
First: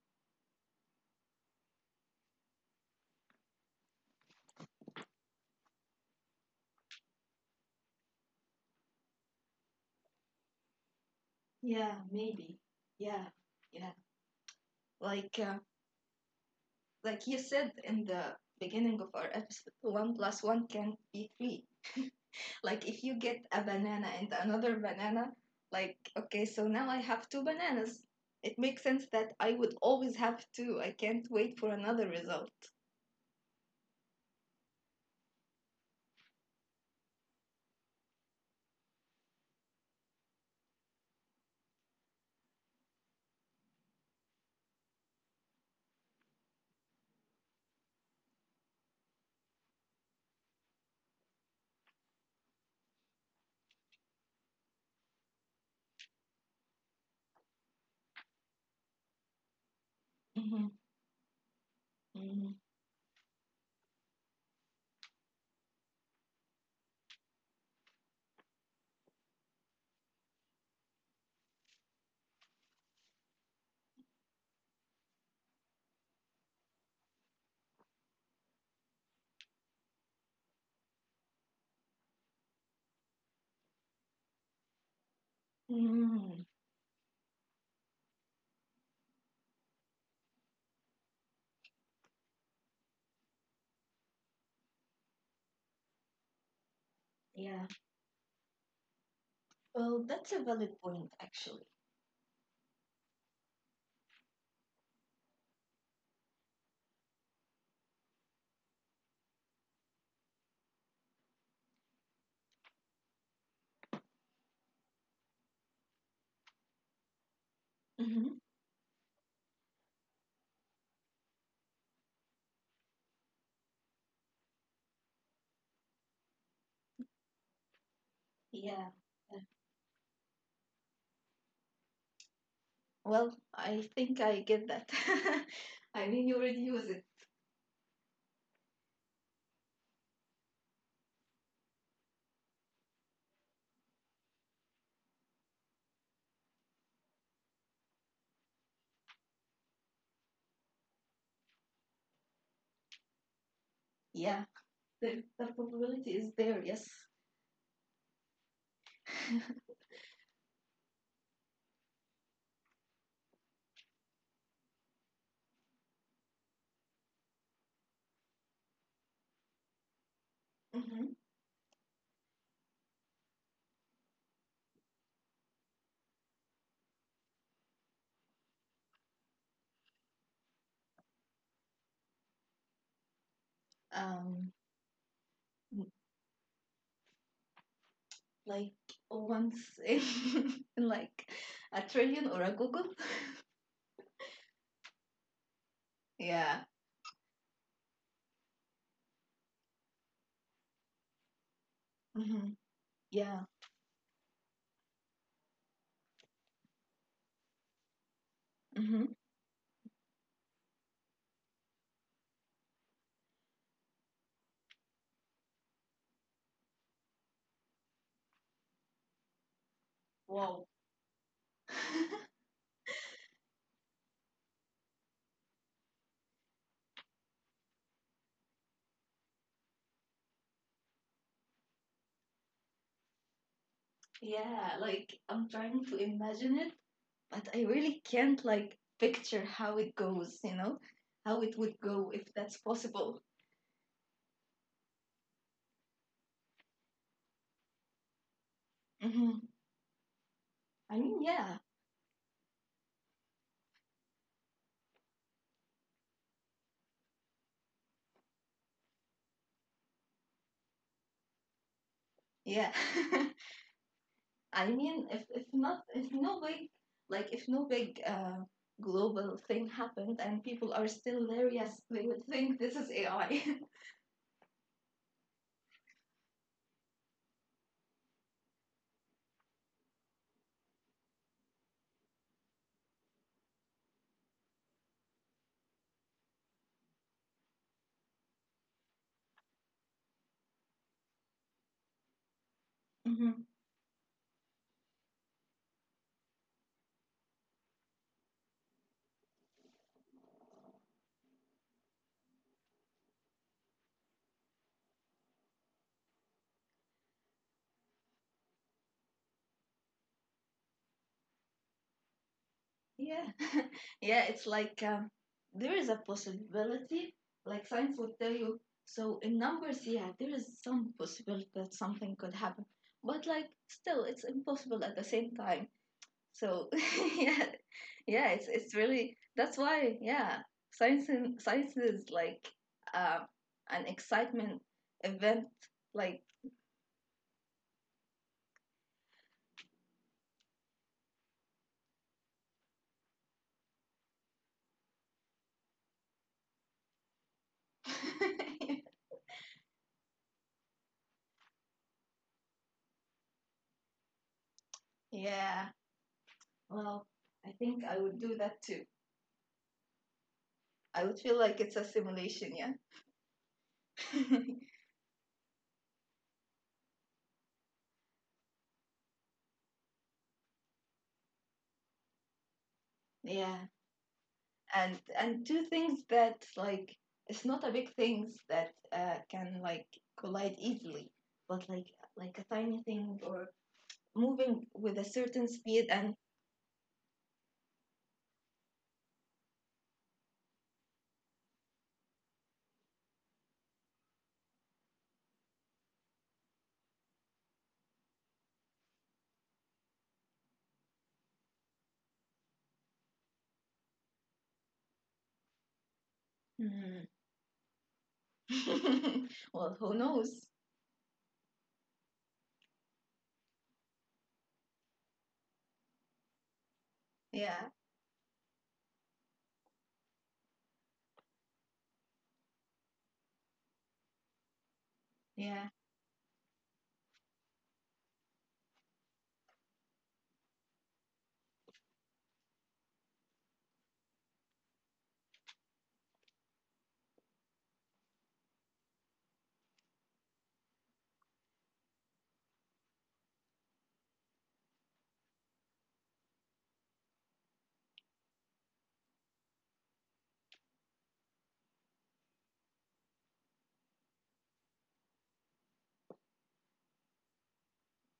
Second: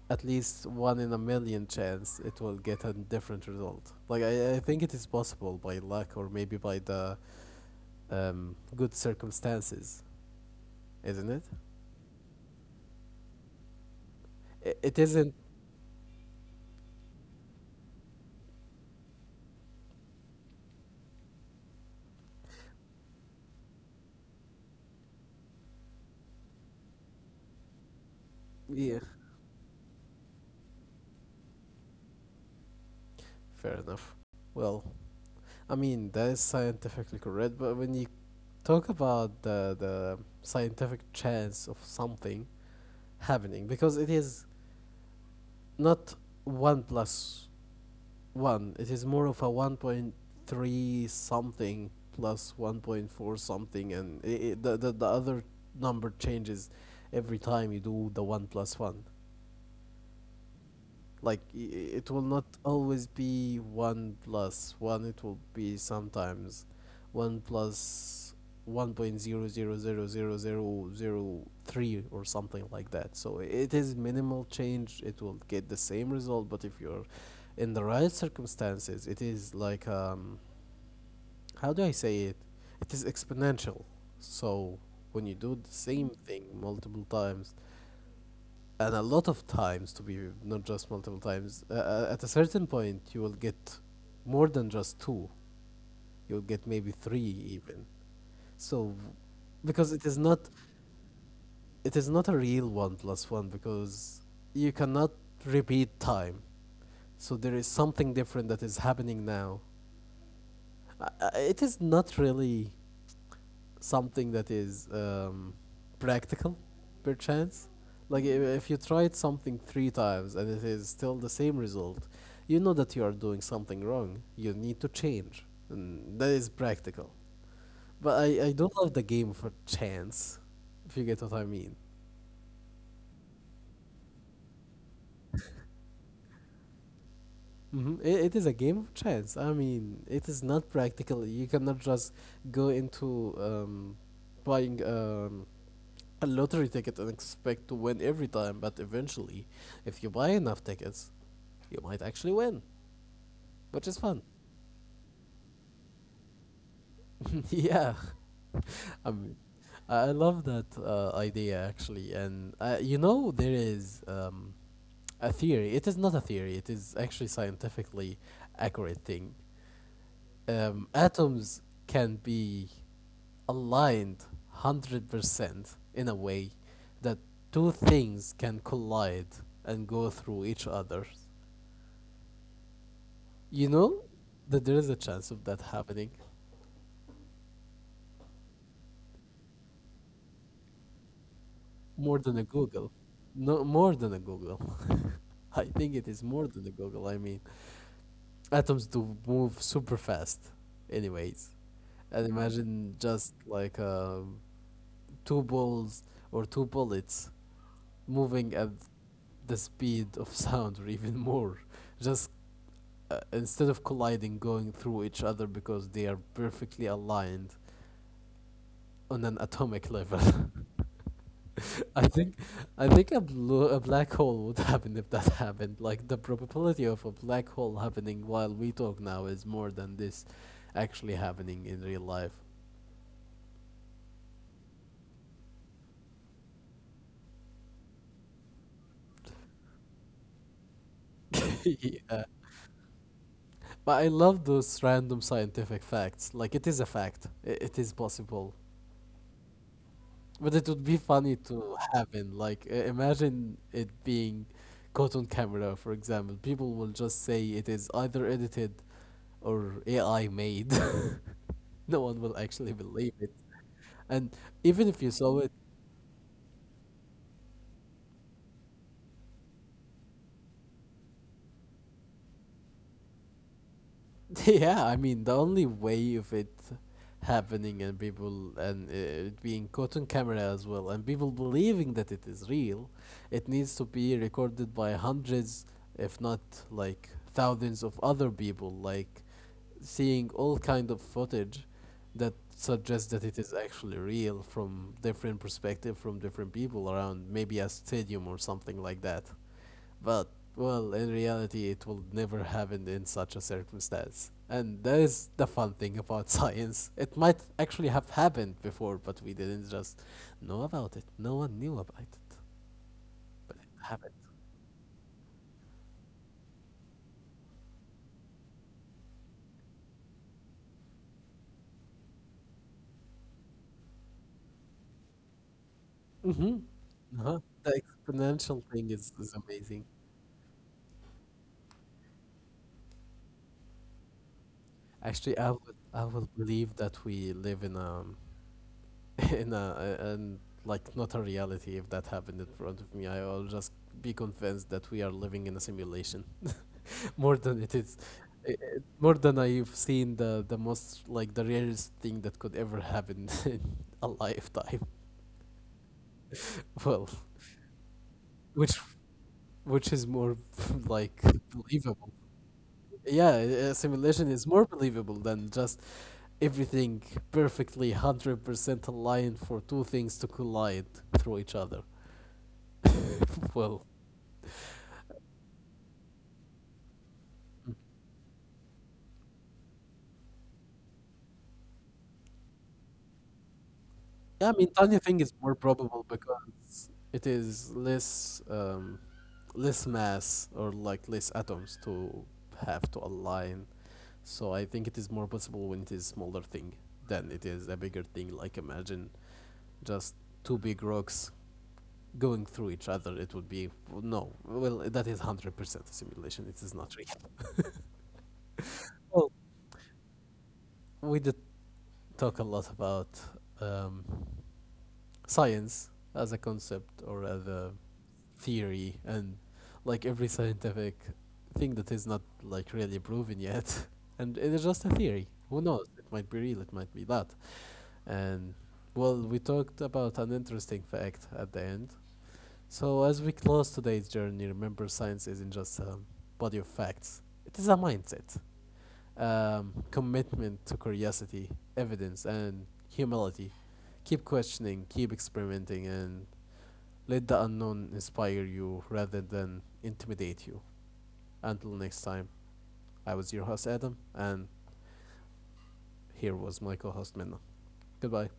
Speaker 1: at least one in a million chance it will get a different result. Like I think it is possible by luck or maybe by the good circumstances, isn't it?
Speaker 2: Yeah, maybe. Yeah, yeah.
Speaker 1: It
Speaker 2: Like
Speaker 1: isn't.
Speaker 2: uh, like you said in the beginning of our episode, one plus one can't be three. Like if you get a banana and another banana, like okay, so now I have two bananas. It makes sense
Speaker 1: Yeah,
Speaker 2: that I would always have two. I can't wait for another result.
Speaker 1: fair enough. Well, I mean that is scientifically correct, but when you talk about the scientific chance of something happening, because it is not one plus one. It is more of a 1.3 something plus 1.4 something, and I the other number changes every time you do the one plus one.
Speaker 2: Mm-hmm.
Speaker 1: Like it will
Speaker 2: Mm-hmm.
Speaker 1: not always be one plus one. It will be sometimes one plus one point zero zero zero zero zero zero three or something like that. So it is minimal change. It will get the same result, but if you're in the right circumstances, it is like, how do I say it? It is exponential. So when you do the same
Speaker 2: Mm-hmm.
Speaker 1: thing multiple times, and a lot of times to be not just multiple times, at a certain point you will get more than just two. You'll get maybe three
Speaker 2: Yeah.
Speaker 1: even. So,
Speaker 2: Well,
Speaker 1: because it
Speaker 2: that's
Speaker 1: is
Speaker 2: a
Speaker 1: not
Speaker 2: valid point, actually.
Speaker 1: it is not a real one plus one, because you cannot repeat time. So there is something different that is happening now, it is not really something that is practical, perchance.
Speaker 2: Mm-hmm.
Speaker 1: Like if you tried something three times and it is still the same result, you know that you are doing something wrong. You need to change, and that is practical. But I
Speaker 2: Yeah.
Speaker 1: don't love the game for chance, if you get what I mean.
Speaker 2: Well, I think I get that. (laughs) I mean, you already use it.
Speaker 1: Mhm. It is a game of chance. I mean, it is not practical. You cannot just go into buying a lottery ticket and expect to win every time, but eventually, if you buy enough tickets, you might actually win, which is
Speaker 2: Yeah,
Speaker 1: fun.
Speaker 2: the probability is there, yes.
Speaker 1: (laughs) Yeah. I
Speaker 2: (laughs)
Speaker 1: mean, I love that idea actually, and you know there is a theory. It is not a theory. It is actually scientifically accurate thing.
Speaker 2: Mm-hmm.
Speaker 1: Atoms can be aligned 100% in a way that two things can collide and go through each other. You know
Speaker 2: Um,
Speaker 1: that there is a chance of that happening
Speaker 2: like once in, (laughs) in like a trillion or
Speaker 1: more
Speaker 2: a
Speaker 1: than a
Speaker 2: Google. (laughs)
Speaker 1: Google. No, more than a Google. (laughs) I think it is
Speaker 2: Yeah.
Speaker 1: more than a Google. I mean, atoms do move super fast, anyways. And
Speaker 2: Mm-hmm.
Speaker 1: imagine
Speaker 2: Yeah.
Speaker 1: just like two balls or two bullets moving at
Speaker 2: Mm-hmm.
Speaker 1: the speed of (laughs) sound or even more, just instead of colliding going through each other because they are perfectly aligned on an atomic level.
Speaker 2: Wow.
Speaker 1: (laughs) i
Speaker 2: (laughs)
Speaker 1: think I think a a black hole would happen if that (laughs) happened. Like, the probability of a black hole happening while we talk now is more than this actually happening in real life.
Speaker 2: Yeah, like I'm trying to imagine it, but I really can't like picture how it goes, you know,
Speaker 1: (laughs)
Speaker 2: how it would
Speaker 1: Yeah,
Speaker 2: go if that's possible.
Speaker 1: but I love those random scientific facts. Like, it is a fact. It is possible.
Speaker 2: Mm-hmm.
Speaker 1: But it would be
Speaker 2: I
Speaker 1: funny
Speaker 2: mean, yeah,
Speaker 1: to happen. Like, imagine it being caught on camera, for example. People will just say it is either edited or AI made. (laughs) No one will actually
Speaker 2: yeah.
Speaker 1: believe it.
Speaker 2: (laughs)
Speaker 1: And
Speaker 2: I
Speaker 1: even if you
Speaker 2: mean,
Speaker 1: saw
Speaker 2: if
Speaker 1: it,
Speaker 2: if not, if no big, like if no big global thing happened and people are still there, yes, they would think this is AI.
Speaker 1: (laughs) yeah, I mean, the only way of it happening and people and it being caught on camera as well and people believing that it is real, it needs to be recorded by hundreds, if not like thousands of other people, like seeing all kind of footage that suggests that it is
Speaker 2: Mhm.
Speaker 1: actually real from different perspective from different people around maybe a stadium or something like that. But, well, in reality, it will never happen in such a circumstance. And that is the fun thing about (laughs) science. It might actually have happened before, but we didn't just know about it. No one knew about it,
Speaker 2: (laughs) Yeah,
Speaker 1: but it
Speaker 2: (laughs)
Speaker 1: happened.
Speaker 2: yeah. It's like there is a possibility. Like science would tell you. So in numbers, yeah, there is some possibility that something could happen. But like still, it's impossible at the same time. So
Speaker 1: Mm-hmm.
Speaker 2: (laughs)
Speaker 1: Uh-huh.
Speaker 2: yeah,
Speaker 1: The
Speaker 2: yeah, it's
Speaker 1: exponential
Speaker 2: it's
Speaker 1: thing
Speaker 2: really,
Speaker 1: is
Speaker 2: that's why,
Speaker 1: amazing.
Speaker 2: yeah, science and science is like uh, an excitement
Speaker 1: Actually,
Speaker 2: event,
Speaker 1: I would I
Speaker 2: like.
Speaker 1: would believe that we live in a (laughs) in a and like, not a reality. If that happened in front of me, I will just be convinced that we are living in a simulation. (laughs) More than it is,
Speaker 2: (laughs)
Speaker 1: more than I've seen the most, like, the rarest thing that could ever happen (laughs) in a lifetime.
Speaker 2: Yeah.
Speaker 1: (laughs)
Speaker 2: Well,
Speaker 1: Well,
Speaker 2: I think I would do that
Speaker 1: which
Speaker 2: too.
Speaker 1: which is more (laughs)
Speaker 2: I would
Speaker 1: like
Speaker 2: feel like it's a
Speaker 1: believable.
Speaker 2: simulation, yeah.
Speaker 1: Yeah, simulation is more
Speaker 2: (laughs)
Speaker 1: believable than just everything perfectly 100% aligned for two things to collide through each other.
Speaker 2: Yeah.
Speaker 1: (laughs) Well,
Speaker 2: And two things that like, it's not a big things that can like collide easily, but like a tiny thing, or
Speaker 1: yeah, I
Speaker 2: moving
Speaker 1: mean,
Speaker 2: with a
Speaker 1: tiny thing is
Speaker 2: certain
Speaker 1: more
Speaker 2: speed
Speaker 1: probable
Speaker 2: and.
Speaker 1: because it is less mass or like less atoms to have to align. So I think it is more possible when it is smaller thing than it is a bigger thing. Like imagine just two big rocks going through each other. It would be no. Well, that is 100% a simulation. It is not
Speaker 2: Mhm.
Speaker 1: real. Well,
Speaker 2: (laughs) Well, who knows?
Speaker 1: we did talk a lot about um, science as a concept or as a
Speaker 2: Yeah,
Speaker 1: theory and like every scientific thing that is not like really proven yet (laughs) and it is just a theory. Who
Speaker 2: yeah.
Speaker 1: knows, it might be real, it might be not. And, well, we talked about an interesting fact at the end. So, as we close today's journey, remember, science isn't just a body of facts, it is a mindset, commitment to curiosity, evidence, and humility. Keep questioning, keep experimenting, and let the unknown inspire you rather than intimidate you. Until next time, I was your host Adam, and here was my co host Minna. Goodbye. (laughs)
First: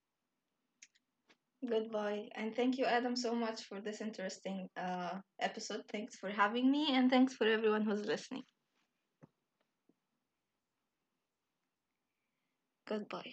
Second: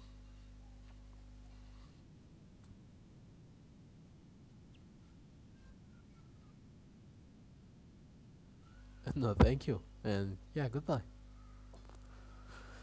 Speaker 2: Good boy. And thank you, Adam, so much for this interesting episode. Thanks for having me, and thanks for everyone who's listening.
Speaker 1: No, thank you. And yeah, goodbye.
Speaker 2: Goodbye.